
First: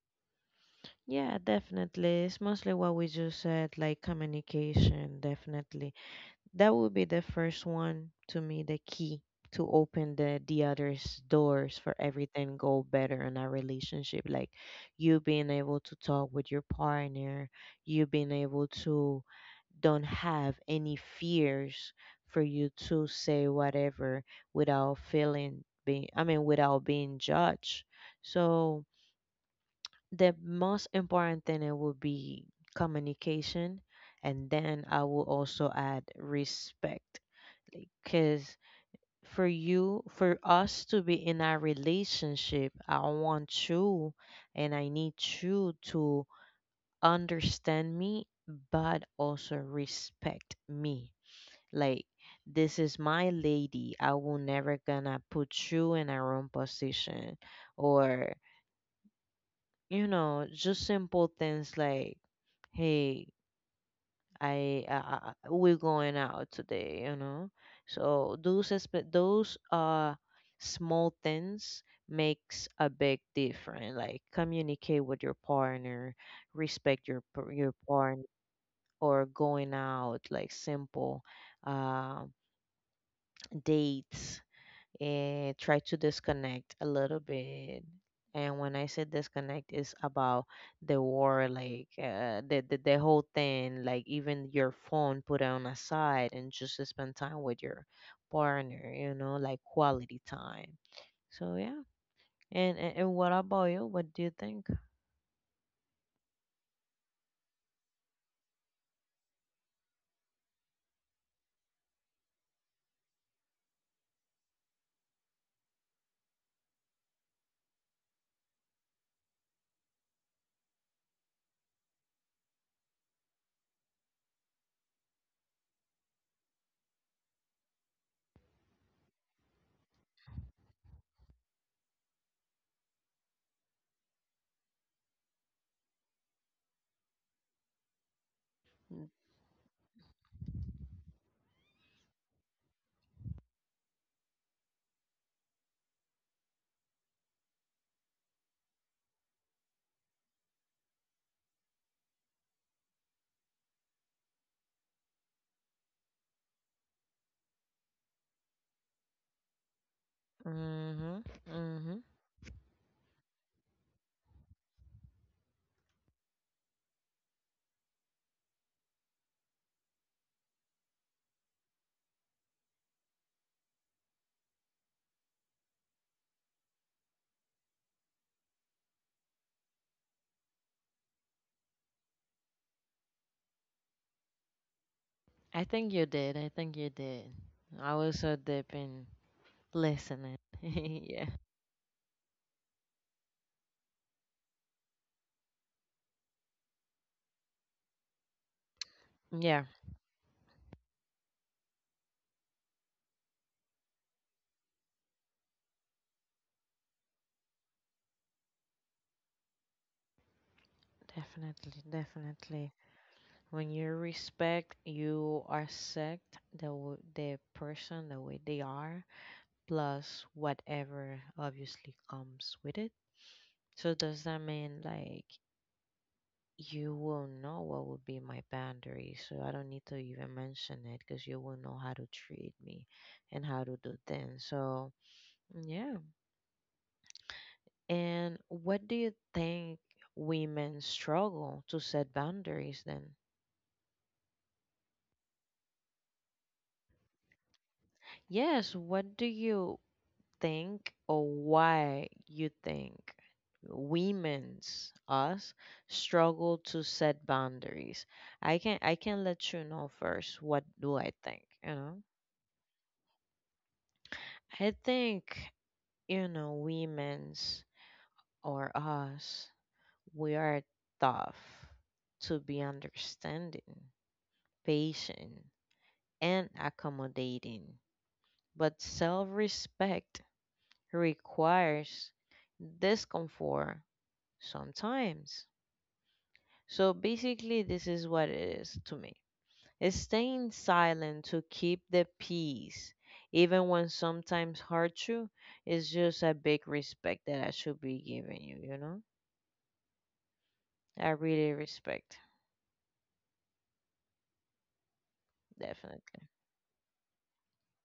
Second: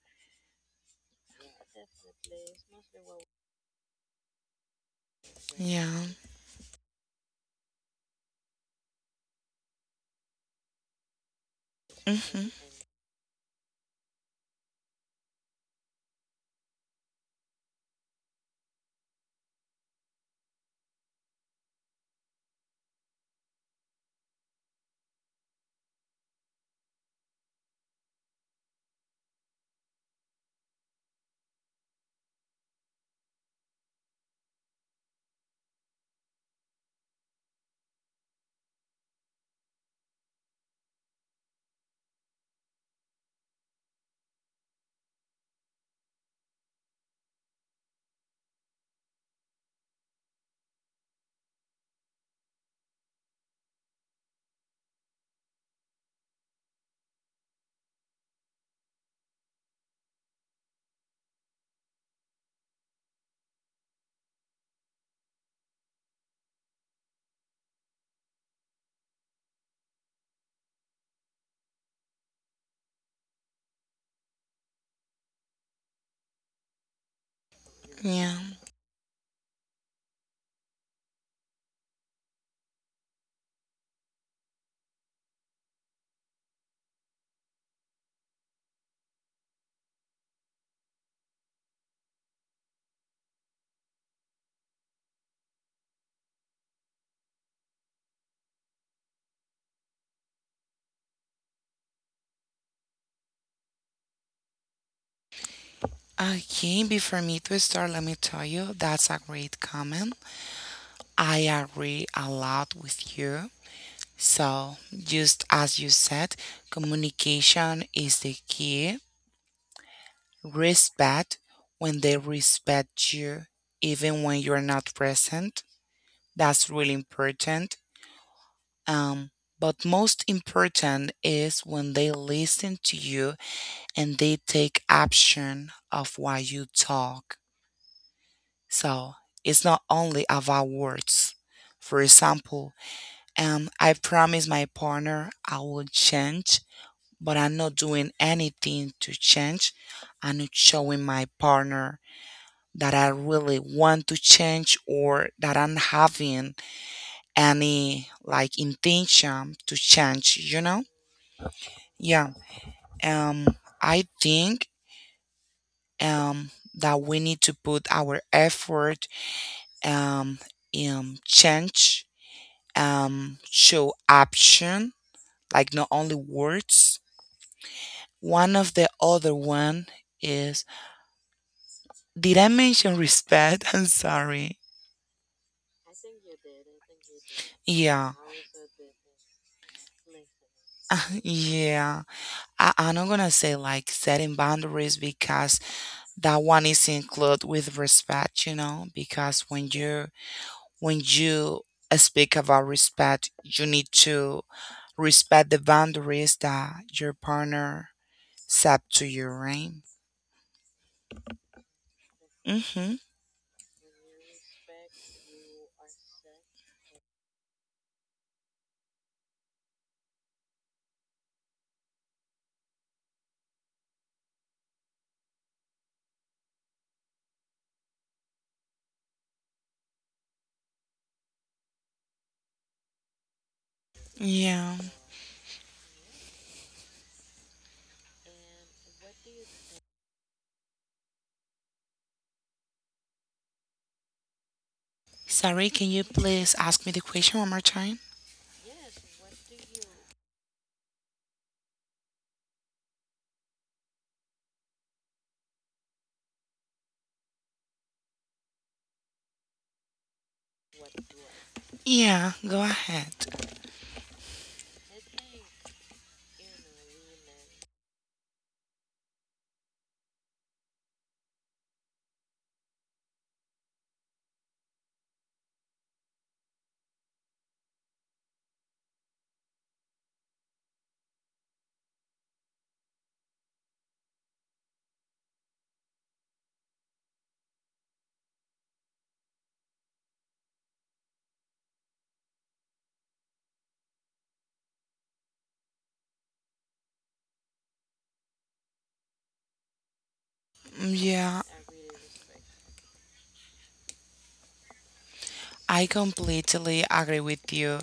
[SPEAKER 1] Yeah, definitely. It's mostly what we just said, like communication,
[SPEAKER 2] Yeah.
[SPEAKER 1] definitely. That would be the first one to me, the key to open the others doors for
[SPEAKER 2] Mm-hmm.
[SPEAKER 1] everything go better in our relationship. Like you being able to talk with your partner, you being able to don't have any fears for you to say whatever without feeling being, I mean, without being judged. So the most important thing it would be communication, and then I will also add respect, because for you, for us to be in a relationship, I want you and I need you to understand me but also respect me, like, this is my lady. I will never gonna put you in a wrong position. Or, you know, just simple things like, hey, I we're going out today, you know. So those those small things makes a big difference. Like communicate with your partner, respect your your partner,
[SPEAKER 2] Yeah.
[SPEAKER 1] or going out like simple uh, dates and try to disconnect a little bit. And when I say disconnect, it's about the war, like the whole thing, like even your phone, put it on aside and just to spend time with your partner. You know, like quality time. So yeah. And what about you? What do you think?
[SPEAKER 2] Okay, before me to start, let me tell you that's a great comment. I agree a lot with you. So, just as you said, communication is the key. Respect when they respect you, even when you're not present. That's really important. Um, but most important is when they listen to you and they take action of what you talk. So, it's not only about words. For example, I promise my partner I will change but I'm not doing anything to change. I'm not showing my partner that I really want to change or that I'm having any like intention to change, you know?
[SPEAKER 1] Mhm. Mhm.
[SPEAKER 2] Yeah. Um I think um that we need to put our effort um in change, show action, like not only words. One of the other one is Did I mention respect? I'm sorry.
[SPEAKER 1] I think you did. I think you did. I
[SPEAKER 2] Yeah.
[SPEAKER 1] was so deep in listening. Yeah.
[SPEAKER 2] Yeah, I'm not gonna say like setting boundaries because that one is included with respect, you know, because
[SPEAKER 1] Yeah.
[SPEAKER 2] when you speak about respect, you need to respect the boundaries that your partner set to you, right?
[SPEAKER 1] Definitely. Definitely.
[SPEAKER 2] Mm-hmm.
[SPEAKER 1] When you respect, you accept the the person the way they are, plus whatever obviously comes with it. So does that mean like you will know what would be my boundary? So I don't need to even mention it because you will know how to treat me and how to do things.
[SPEAKER 2] Yeah.
[SPEAKER 1] So yeah. And what do you think women struggle to set boundaries then?
[SPEAKER 2] Sorry, can you please ask me the question one more time?
[SPEAKER 1] Yes, what do you think or why you think women's us struggle to set boundaries? I can let you know first what do I think, you know?
[SPEAKER 2] Yeah, go ahead.
[SPEAKER 1] I think, you know, women's or us, we are tough to be understanding, patient, and accommodating. But self respect requires discomfort sometimes. So basically, this is what it is to me. It's staying silent to keep the peace, even when sometimes hard to, is just a big respect that I should be giving you, you know? I
[SPEAKER 2] Yeah,
[SPEAKER 1] really respect,
[SPEAKER 2] I
[SPEAKER 1] definitely.
[SPEAKER 2] completely agree with you.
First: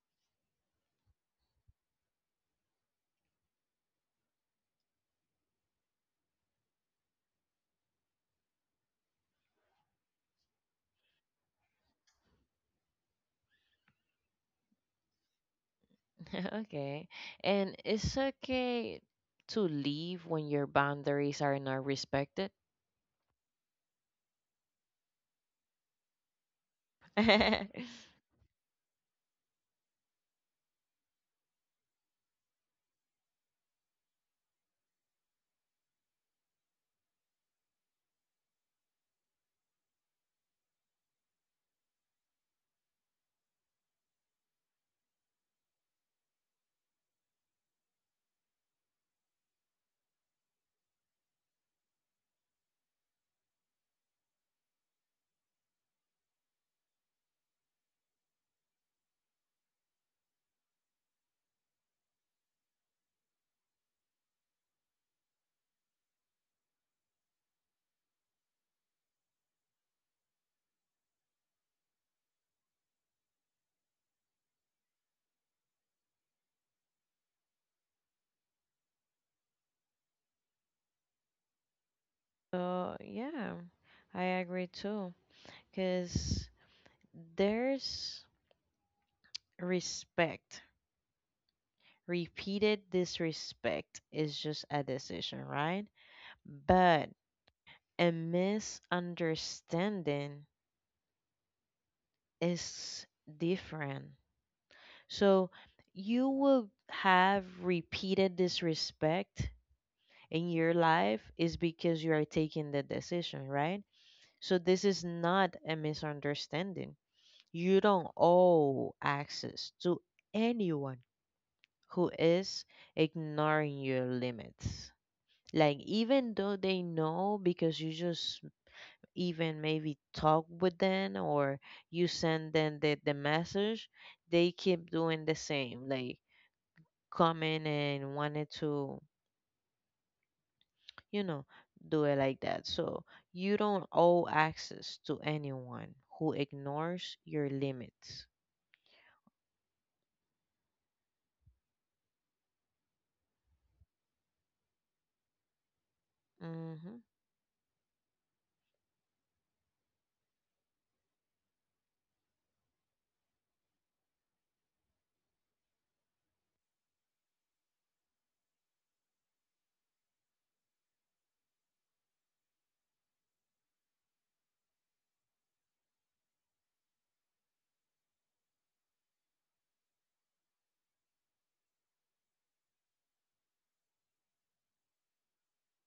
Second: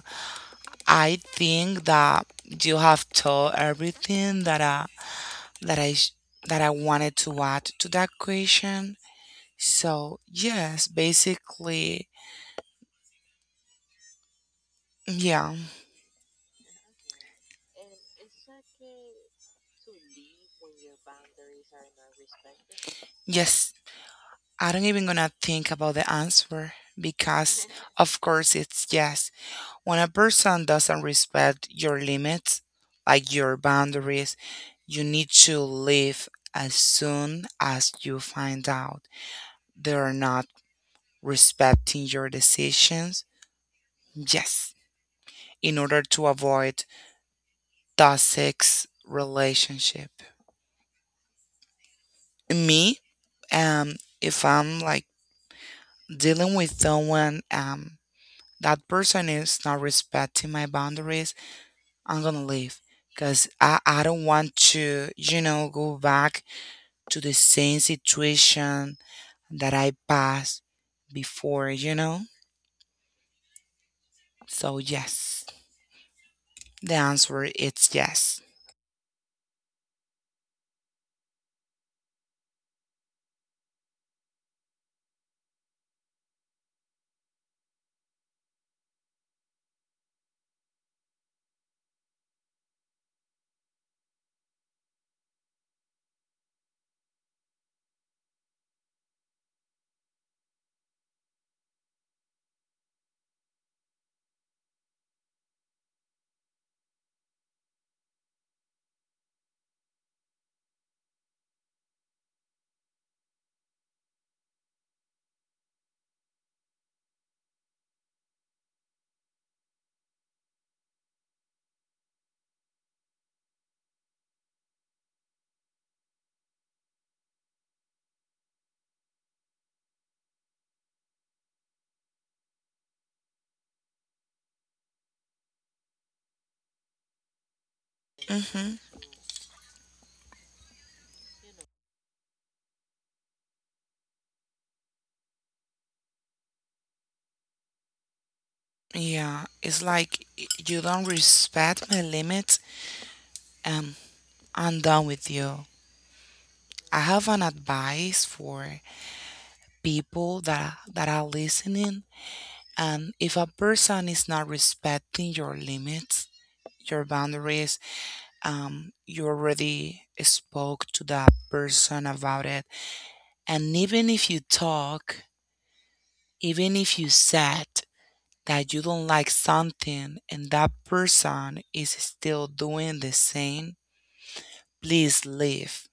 [SPEAKER 2] I think that you have told everything that that I sh- that I wanted to add to that question. So yes, basically, yeah,
[SPEAKER 1] Okay. And it's okay to leave when your boundaries are not respected.
[SPEAKER 2] yes. I don't even gonna think about the answer
[SPEAKER 1] So,
[SPEAKER 2] because, of course, it's yes. When a person doesn't respect your limits, like your boundaries, you need to leave as soon as you find out they're not respecting your decisions. Yes, in order to avoid toxic relationship. Me, um, if I'm like dealing with someone, that person is not respecting my boundaries, I'm gonna leave because I don't want to, you know, go back to the same situation that I passed before, you know? So, yes, the answer is yes.
[SPEAKER 1] yeah, I agree too. Because there's respect. Repeated disrespect is just a decision, right? But a misunderstanding is different. So you will have repeated disrespect in your life is because you are taking the decision, right? So this is not a misunderstanding. You don't owe access to anyone who is ignoring your limits. Like even though they know because you just even maybe talk with them or you send them the message, they keep doing the same, like coming and wanted
[SPEAKER 2] Hmm.
[SPEAKER 1] to, you know, do it like that. So you don't owe access to anyone who ignores your limits.
[SPEAKER 2] Yeah, it's like you don't respect my limits. Um, I'm done with you. I
[SPEAKER 1] Mm-hmm.
[SPEAKER 2] have an advice for people that are listening. And if a person is not respecting your limits, your boundaries, you already spoke to that person about it. And even if you talk, even if you said that you don't like something, and that person is still doing the same. Please leave.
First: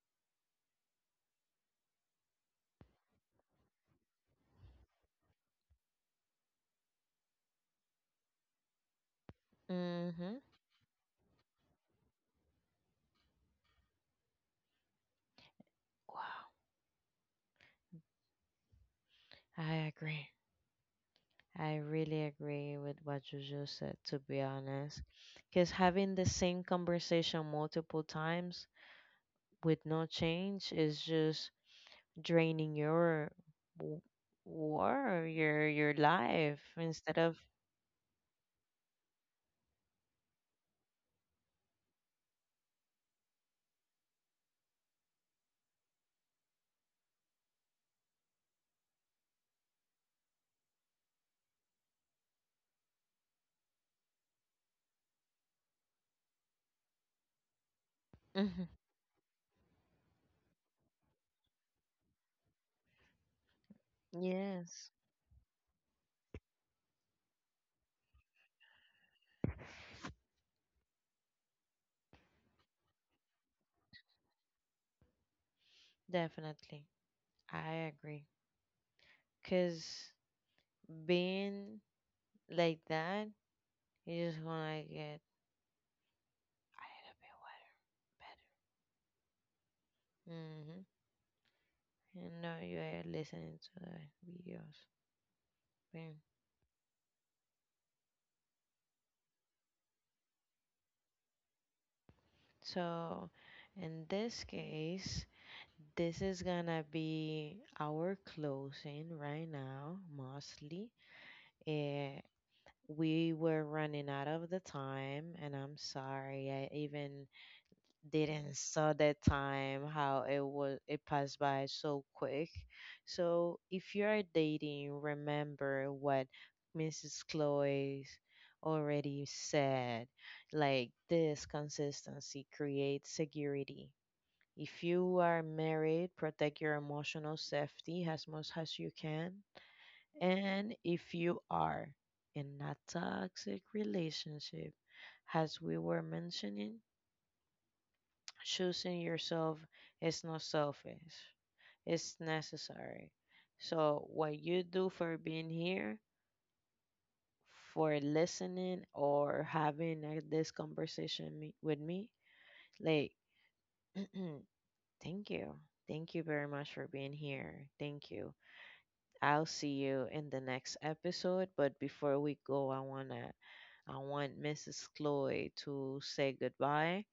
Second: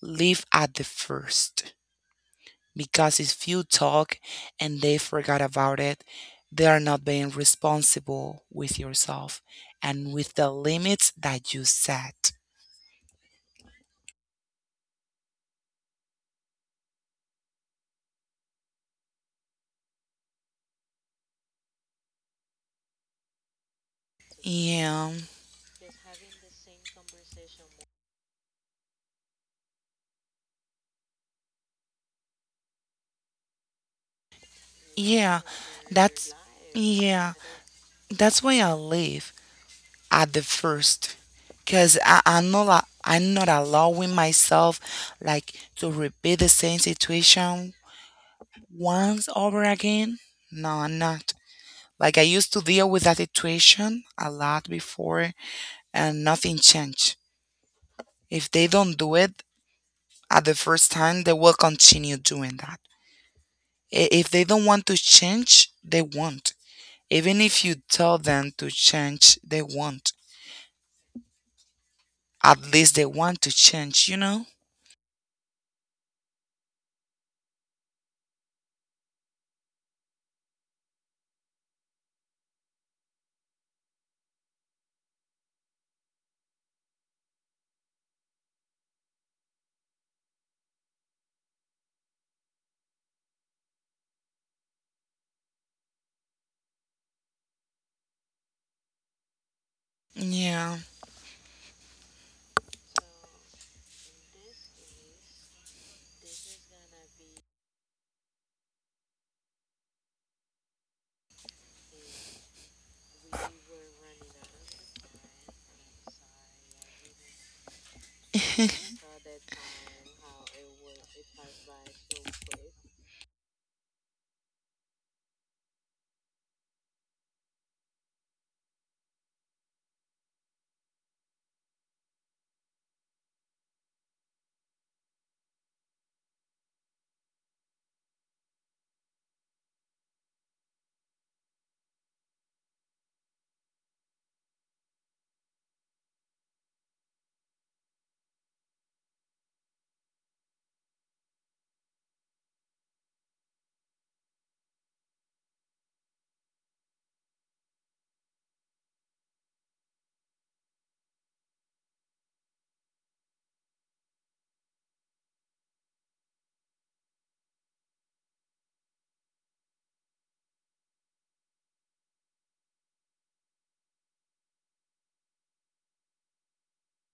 [SPEAKER 2] Leave at the first. Because if you talk and they forgot about it, they are not being responsible with yourself and with
[SPEAKER 1] Mm-hmm.
[SPEAKER 2] the limits that you set.
[SPEAKER 1] Wow. I agree. I really agree with what you just said, to be honest.
[SPEAKER 2] Yeah.
[SPEAKER 1] Because having the same conversation multiple times with no change is just draining your w- war,
[SPEAKER 2] Yeah.
[SPEAKER 1] your
[SPEAKER 2] That's
[SPEAKER 1] life instead of.
[SPEAKER 2] yeah. That's why I leave at the first. Cause I'm not allowing myself like to repeat the same situation once over again. No, I'm not. Like I used to deal with that situation a lot before and nothing changed. If
[SPEAKER 1] Mhm.
[SPEAKER 2] they don't do it at the first time, they will continue doing that. If they don't want
[SPEAKER 1] Yes,
[SPEAKER 2] to change, they won't. Even if you tell them to change, they won't. At least they want to change, you know?
[SPEAKER 1] definitely. I agree. Because being like that, you just want to get a little bit wetter, better. Mm-hmm. And now you are listening to the videos.
[SPEAKER 2] Yeah.
[SPEAKER 1] So, in this case, this is gonna be our closing right now, mostly. Eh, we were running out of the time, and I'm sorry, I even didn't saw the time how it was, it passed by so quick. So, if you are dating, remember what Mrs. Chloe already said, like this consistency creates security. If you are married, protect your emotional safety as much as you can. And if you are in a toxic relationship, as we were mentioning, choosing yourself is not selfish, it's necessary. So, what you do for being here, for listening, or having this conversation with me, like, thank you. Thank you very much for being here. Thank you. I'll see you in the next episode. But before we go, I want Mrs. Chloe to say goodbye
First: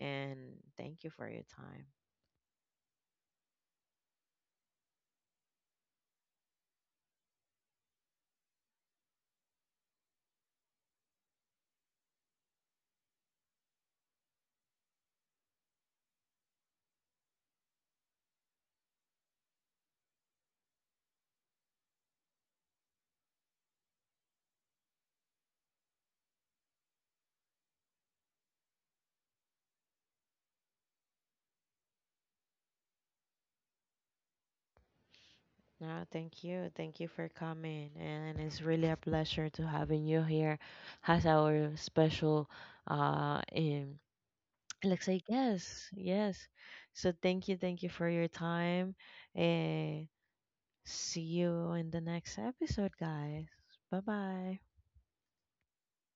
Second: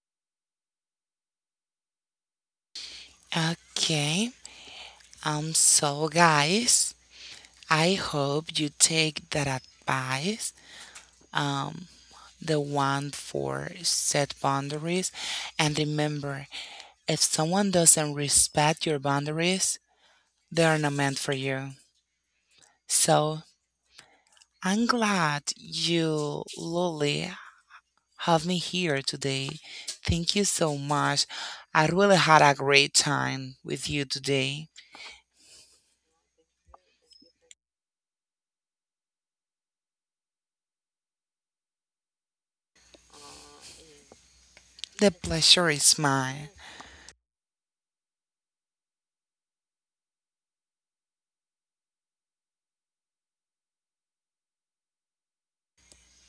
[SPEAKER 1] and thank you for your time.
[SPEAKER 2] Okay. So guys, I hope you take that advice. Um the one for set boundaries. And remember, if someone doesn't respect your boundaries, they are not meant for you. So I'm glad you, Lily, have me here today. Thank you so much. I really had a great time with you today.
[SPEAKER 1] No, thank you. Thank you for coming. And it's really a pleasure to having you here as our special in, let's
[SPEAKER 2] The
[SPEAKER 1] say,
[SPEAKER 2] pleasure
[SPEAKER 1] yes,
[SPEAKER 2] is
[SPEAKER 1] yes.
[SPEAKER 2] mine.
[SPEAKER 1] So thank you for your time. And see you in the next episode, guys. Bye bye.